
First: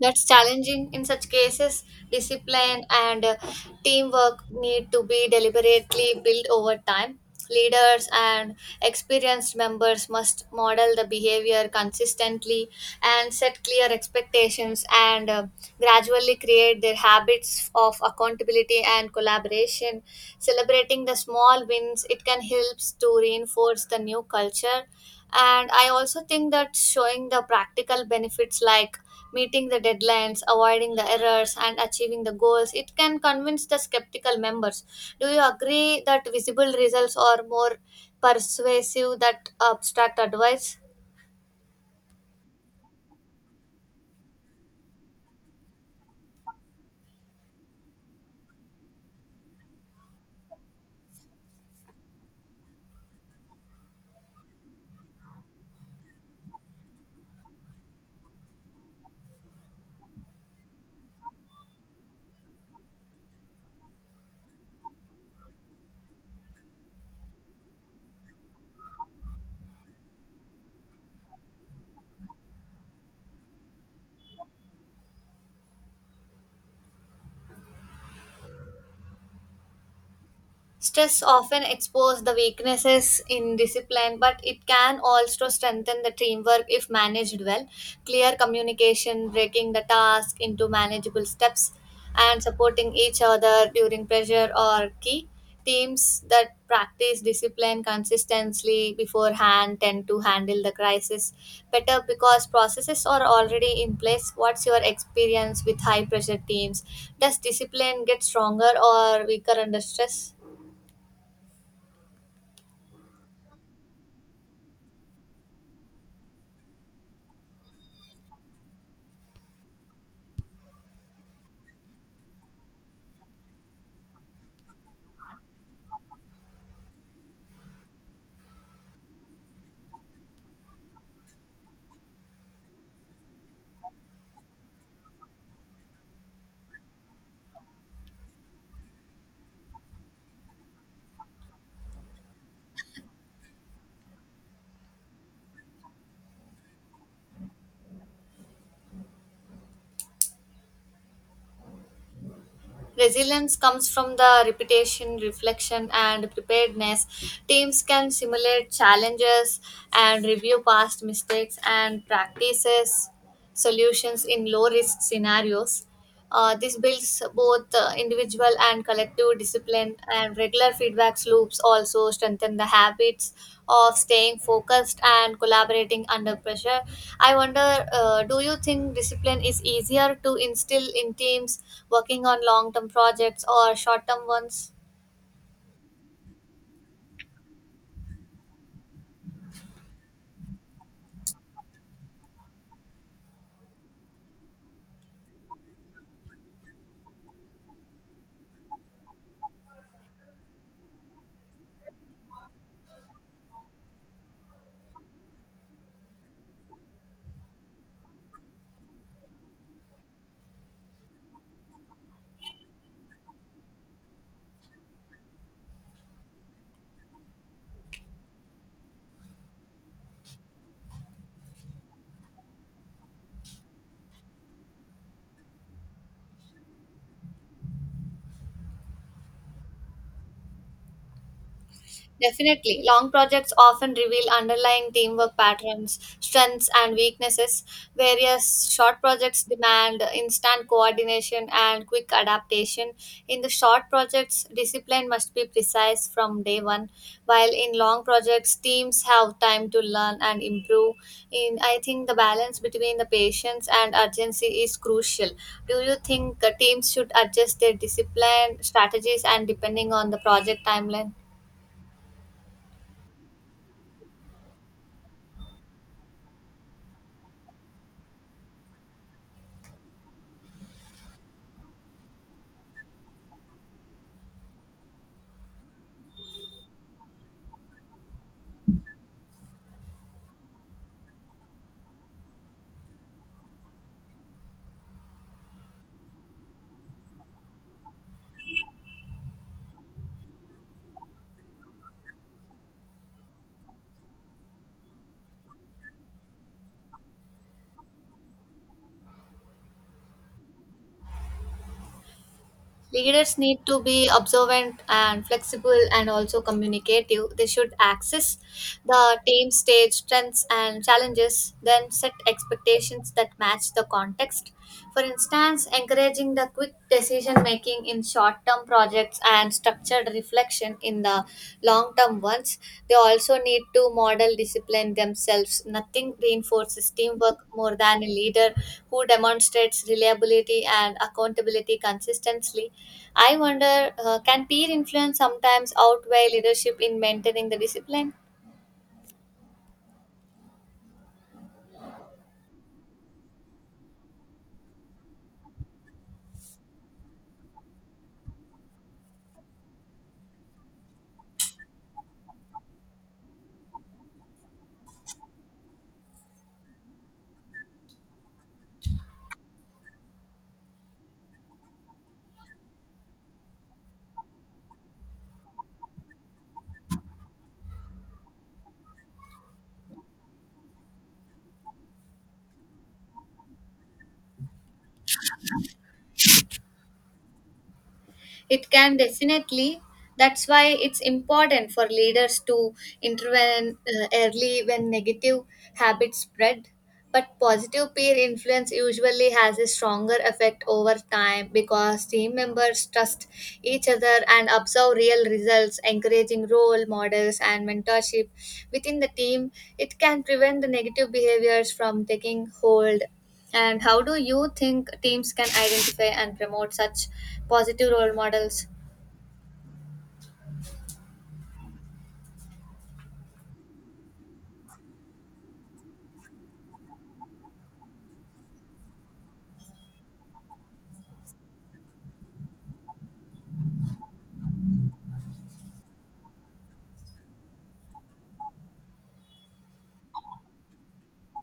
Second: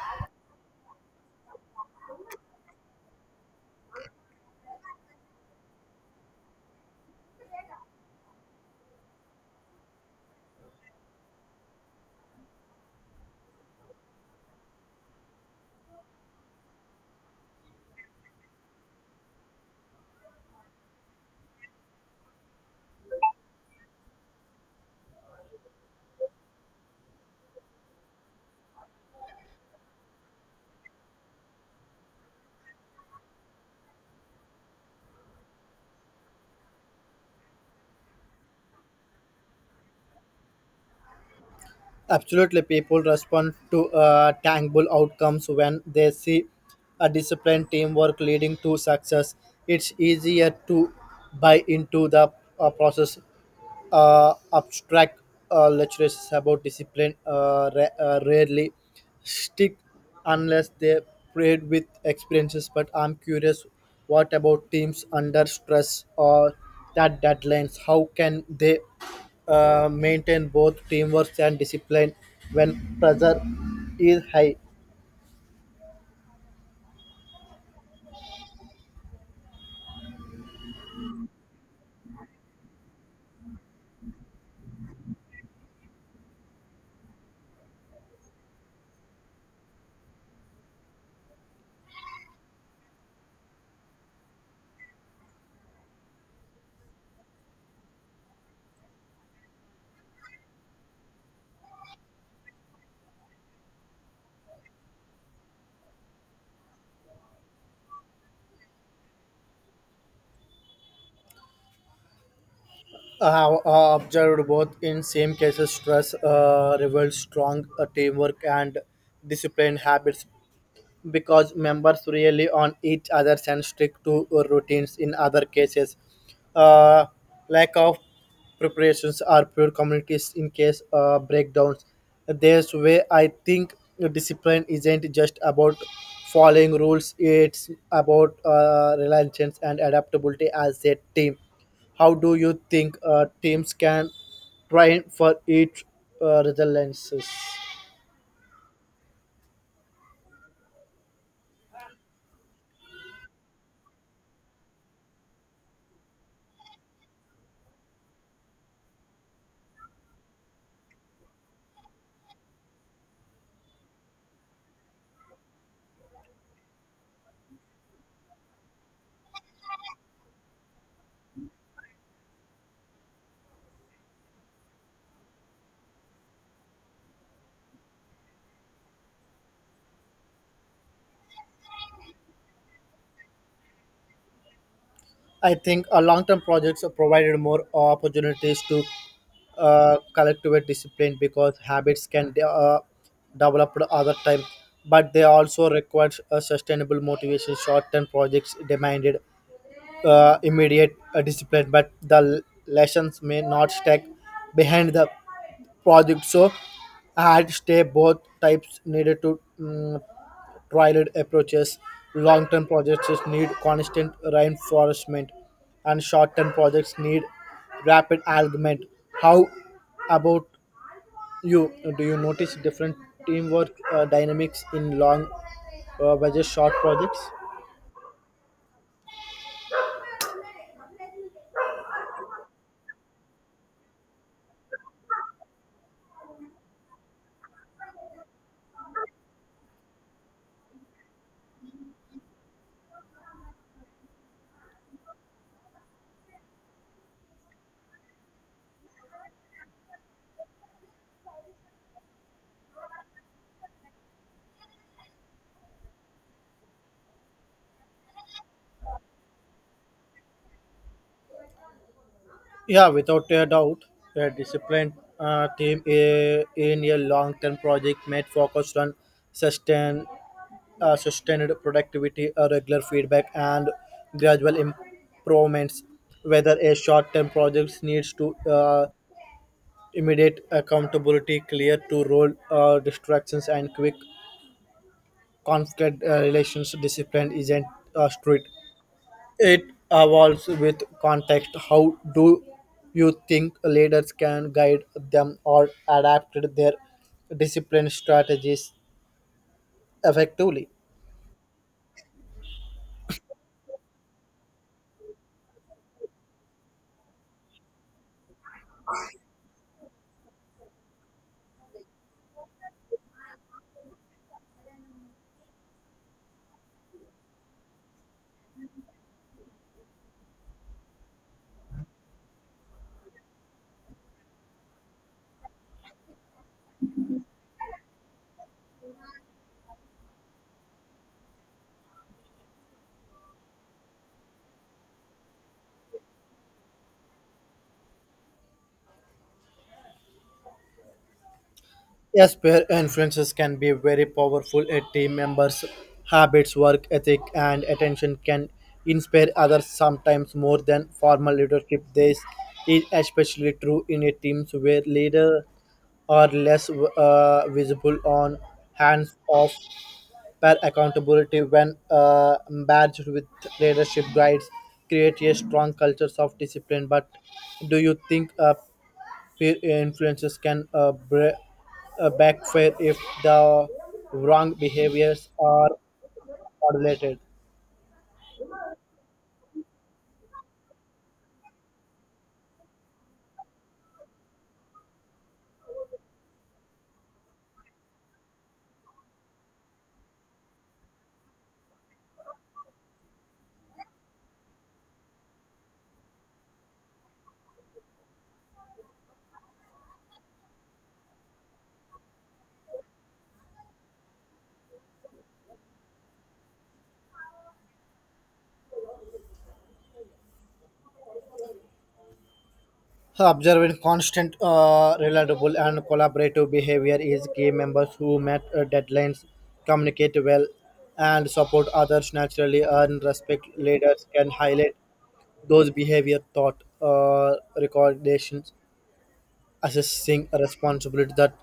[SPEAKER 1] That's challenging in such cases. Discipline and teamwork need to be deliberately built over time. Leaders and experienced members must model the behavior consistently and set clear expectations and gradually create their habits of accountability and collaboration. Celebrating the small wins, it can help to reinforce the new culture. And I also think that showing the practical benefits like meeting the deadlines, avoiding the errors, and achieving the goals. It can convince the skeptical members. Do you agree that visible results are more persuasive than abstract advice?
[SPEAKER 2] Absolutely, people respond to tangible outcomes. When they see a disciplined teamwork leading to success, it's easier to buy into the process. Abstract lectures about discipline rarely stick unless they're paired with experiences. But I'm curious, what about teams under stress or that deadlines? How can they maintain both teamwork and discipline when pressure is high?
[SPEAKER 1] Stress often exposes the weaknesses in discipline, but it can also strengthen the teamwork if managed well. Clear communication, breaking the task into manageable steps, and supporting each other during pressure are key. Teams that practice discipline consistently beforehand tend to handle the crisis better because processes are already in place. What's your experience with high pressure teams? Does discipline get stronger or weaker under stress?
[SPEAKER 2] I have observed both. In same cases stress reveals strong teamwork and discipline habits because members rely on each other and stick to routines. In other cases, uh, lack of preparations or poor communities in case breakdowns. This way, I think discipline isn't just about following rules; it's about reliance and adaptability as a team. How do you think teams can train for each resiliences?
[SPEAKER 1] Resilience comes from the repetition, reflection, and preparedness. Teams can simulate challenges and review past mistakes and practices solutions in low risk scenarios. This builds both individual and collective discipline, and regular feedback loops also strengthen the habits of staying focused and collaborating under pressure. I wonder, do you think discipline is easier to instill in teams working on long term projects or short term ones?
[SPEAKER 2] I think a long-term projects are provided more opportunities to collective discipline because habits can develop other time, but they also require a sustainable motivation. Short-term projects demanded immediate discipline, but the lessons may not stack behind the project. So, I had stay both types needed to trialed approaches. Long term projects need constant reinforcement, and short term projects need rapid alignment. How about you? Do you notice different teamwork dynamics in long versus short projects?
[SPEAKER 1] Definitely. Long projects often reveal underlying teamwork patterns, strengths, and weaknesses, whereas short projects demand instant coordination and quick adaptation. In the short projects, discipline must be precise from day 1, while in long projects, teams have time to learn and improve. In I think the balance between the patience and urgency is crucial. Do you think teams should adjust their discipline strategies and depending on the project timeline?
[SPEAKER 2] Yeah, without a doubt, a disciplined team in a long-term project might focus on sustain sustained productivity, regular feedback, and gradual improvements. Whether a short-term project needs to immediate accountability, clear to role distractions, and quick conflict relations, discipline isn't strict. It evolves with context. How do you think leaders can guide them or adapt their discipline strategies effectively?
[SPEAKER 1] Leaders need to be observant and flexible and also communicative. They should access the team stage strengths and challenges, then set expectations that match the context. For instance, encouraging the quick decision making in short term projects and structured reflection in the long term ones. They also need to model discipline themselves. Nothing reinforces teamwork more than a leader who demonstrates reliability and accountability consistently. I wonder, can peer influence sometimes outweigh leadership in maintaining the discipline?
[SPEAKER 2] Yes, peer influences can be very powerful. A team member's habits, work ethic, and attention can inspire others sometimes more than formal leadership. This is especially true in a teams where leaders are less visible on hands off per accountability when badged with leadership guides create a strong culture of discipline. But do you think peer influences can backfire if the wrong behaviors are moderated?
[SPEAKER 1] It can definitely. That's why it's important for leaders to intervene early when negative habits spread. But positive peer influence usually has a stronger effect over time because team members trust each other and observe real results, encouraging role models and mentorship within the team. It can prevent the negative behaviors from taking hold. And how do you think teams can identify and promote such positive role models?
[SPEAKER 2] Observing constant, reliable, and collaborative behavior is key. Members who meet deadlines, communicate well, and support others naturally earn respect. Leaders can highlight those behavior thought recommendations assessing a responsibility that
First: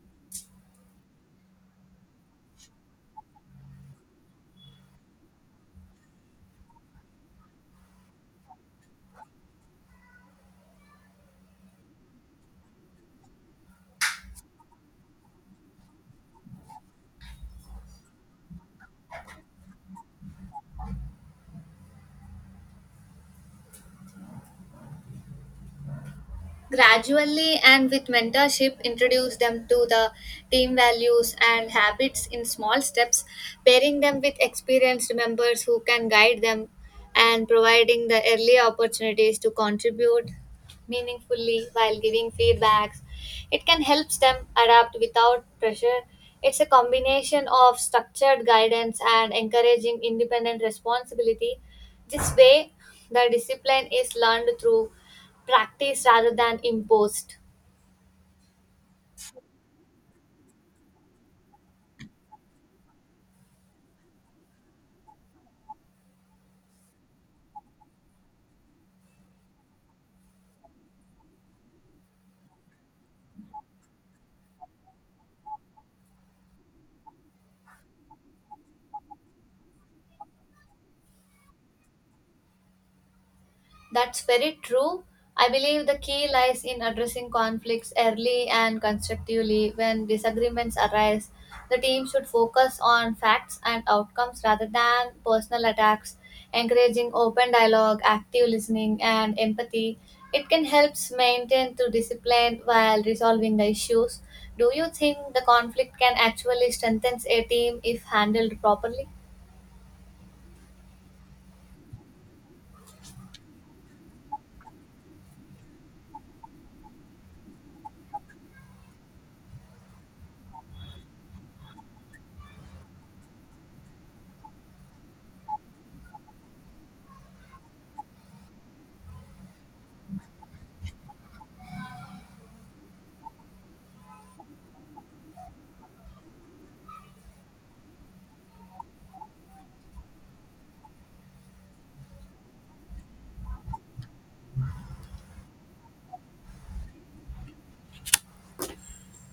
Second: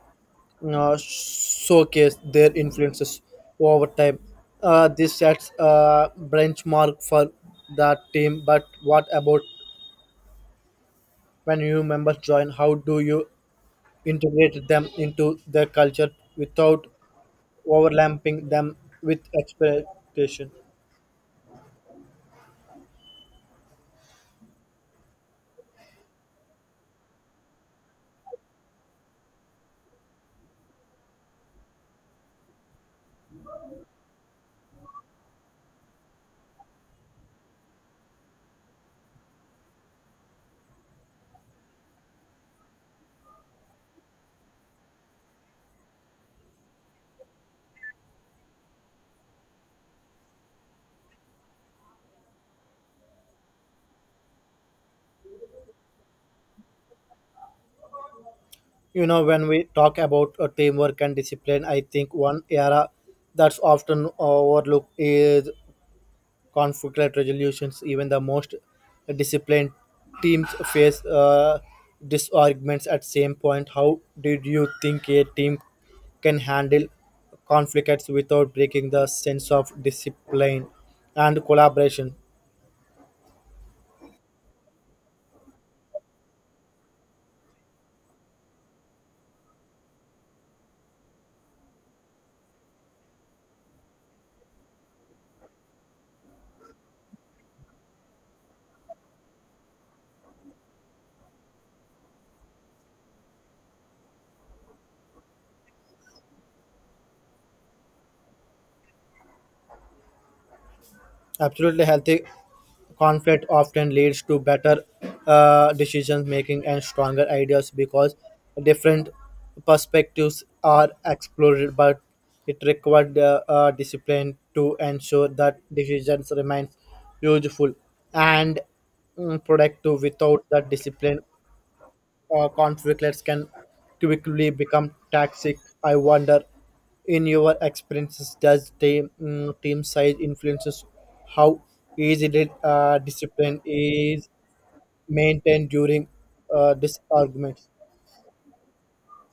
[SPEAKER 2] showcase their influences over time. This sets a benchmark for that team. But what about when new members join? How do you integrate them into the culture without overlapping them with expectation?
[SPEAKER 1] Gradually and with mentorship, introduce them to the team values and habits in small steps, pairing them with experienced members who can guide them and providing the early opportunities to contribute meaningfully while giving feedbacks. It can help them adapt without pressure. It's a combination of structured guidance and encouraging independent responsibility. This way, the discipline is learned through practice rather than imposed.
[SPEAKER 2] You know, when we talk about teamwork and discipline, I think one era that's often overlooked is conflict resolutions. Even the most disciplined teams face disarguments at same point. How did you think a team can handle conflicts without breaking the sense of discipline and collaboration?
[SPEAKER 1] That's very true. I believe the key lies in addressing conflicts early and constructively when disagreements arise. The team should focus on facts and outcomes rather than personal attacks, encouraging open dialogue, active listening, and empathy. It can help maintain the discipline while resolving the issues. Do you think the conflict can actually strengthen a team if handled properly?
[SPEAKER 2] Absolutely, healthy conflict often leads to better decision making and stronger ideas because different perspectives are explored, but it required discipline to ensure that decisions remain useful and productive. Without that discipline conflicts can quickly become toxic. I wonder, in your experiences, does team size influences how easily discipline is maintained during these arguments?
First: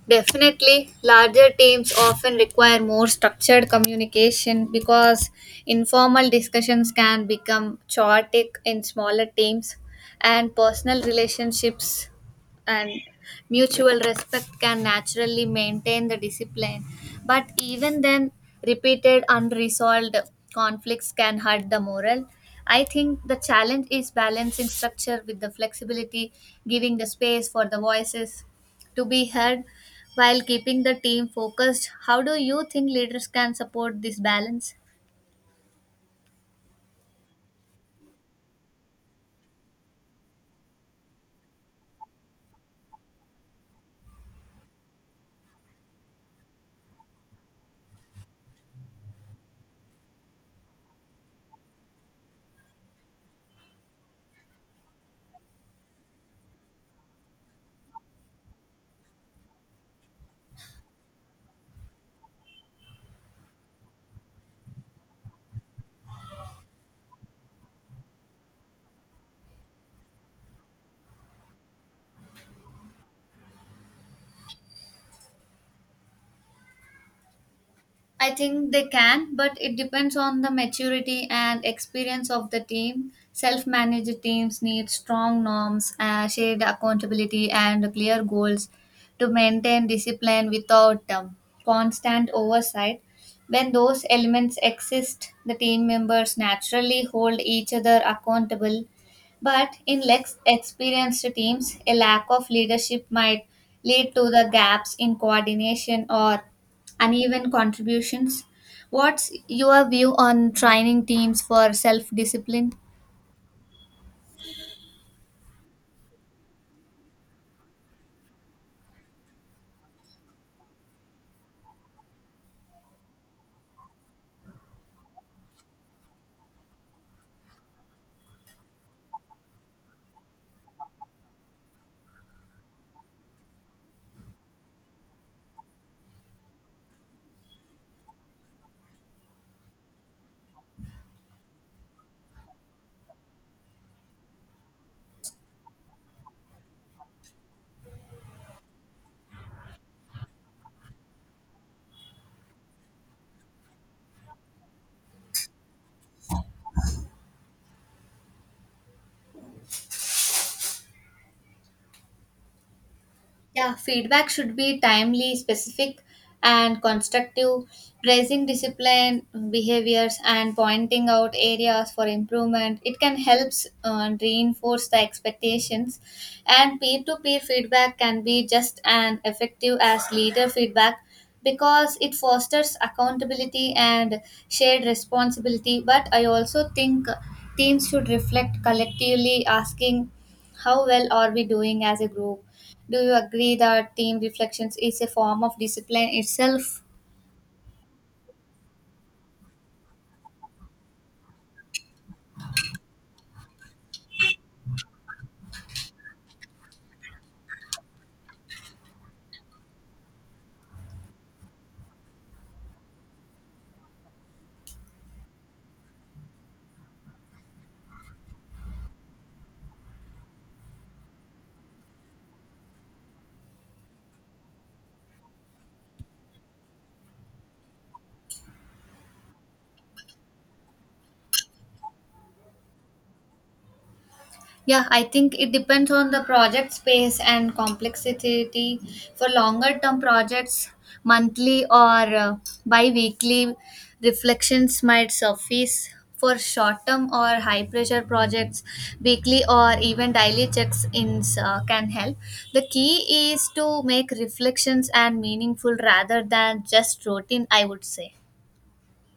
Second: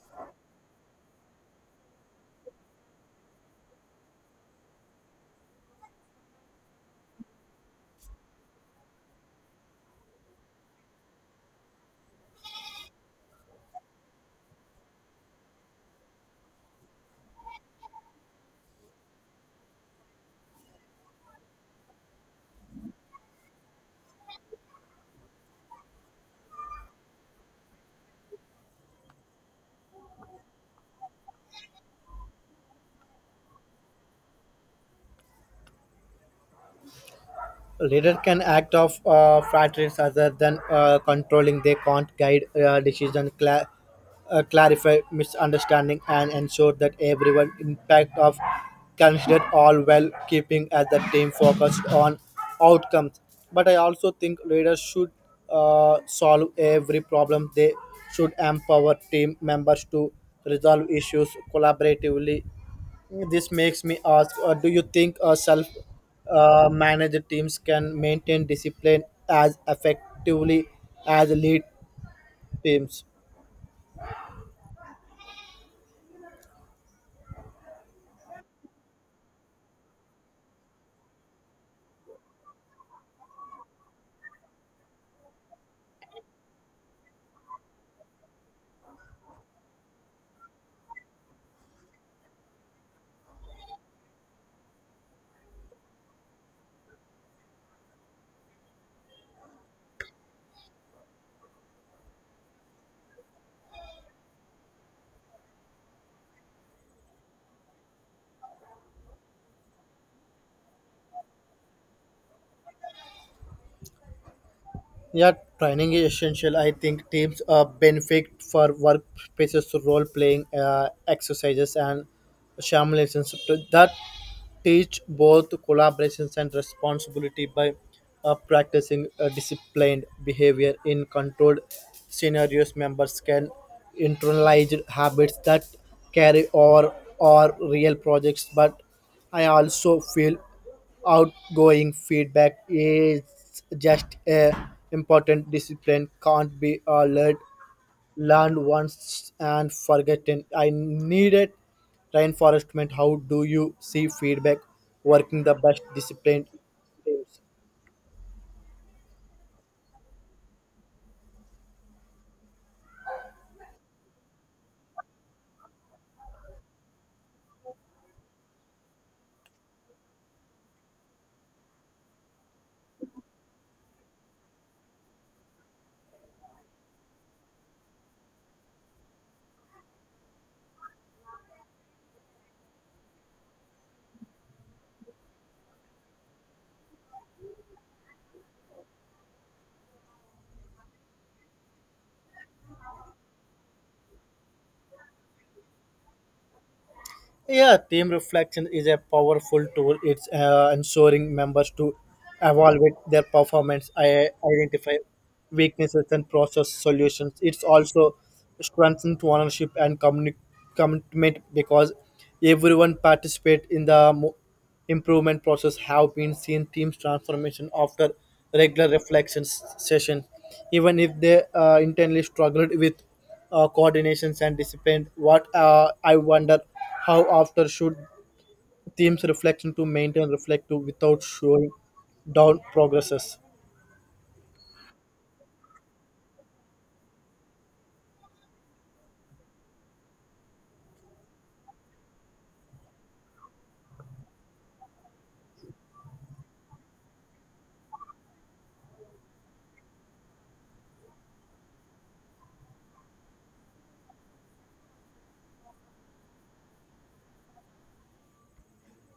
[SPEAKER 1] Definitely, larger teams often require more structured communication because informal discussions can become chaotic in smaller teams, and personal relationships and mutual respect can naturally maintain the discipline. But even then, repeated unresolved conflicts can hurt the morale. I think the challenge is balancing structure with the flexibility, giving the space for the voices to be heard while keeping the team focused. How do you think leaders can support this balance?
[SPEAKER 2] Leader can act of factors other than controlling. They can't guide decision clarify misunderstanding and ensure that everyone impact of considered all while keeping as the team focused on outcomes. But I also think leaders should solve every problem. They should empower team members to resolve issues collaboratively. This makes me ask, do you think self managed teams can maintain discipline as effectively as lead teams?
[SPEAKER 1] I think they can, but it depends on the maturity and experience of the team. Self managed teams need strong norms, shared accountability, and clear goals to maintain discipline without constant oversight. When those elements exist, the team members naturally hold each other accountable. But in less experienced teams, a lack of leadership might lead to the gaps in coordination or uneven contributions. What's your view on training teams for self discipline?
[SPEAKER 2] Yeah, training is essential. I think teams benefit for workplaces, role playing exercises, and simulations so that teach both collaborations and responsibility by practicing disciplined behavior in controlled scenarios. Members can internalize habits that carry over or real projects, but I also feel outgoing feedback is just a important. Discipline can't be learned once and forgotten. I needed reinforcement. How do you see feedback working the best disciplined teams?
[SPEAKER 1] Yeah, feedback should be timely, specific, and constructive, praising discipline, behaviors, and pointing out areas for improvement. It can help reinforce the expectations, and peer to peer feedback can be just as effective as leader feedback because it fosters accountability and shared responsibility. But I also think teams should reflect collectively, asking how well are we doing as a group? Do you agree that team reflections is a form of discipline itself?
[SPEAKER 2] Yeah, team reflection is a powerful tool. It's ensuring members to evaluate their performance, identify weaknesses, and process solutions. It's also strengthens ownership and commitment because everyone participate in the improvement process. Have been seen teams transformation after regular reflection session, even if they internally struggled with coordinations and discipline. What I wonder how after should teams reflection to maintain reflective without showing down progresses.
[SPEAKER 1] Yeah, I think it depends on the project space and complexity. For longer term projects, monthly or bi weekly reflections might suffice. For short term or high pressure projects, weekly or even daily checks ins can help. The key is to make reflections and meaningful rather than just routine, I would say.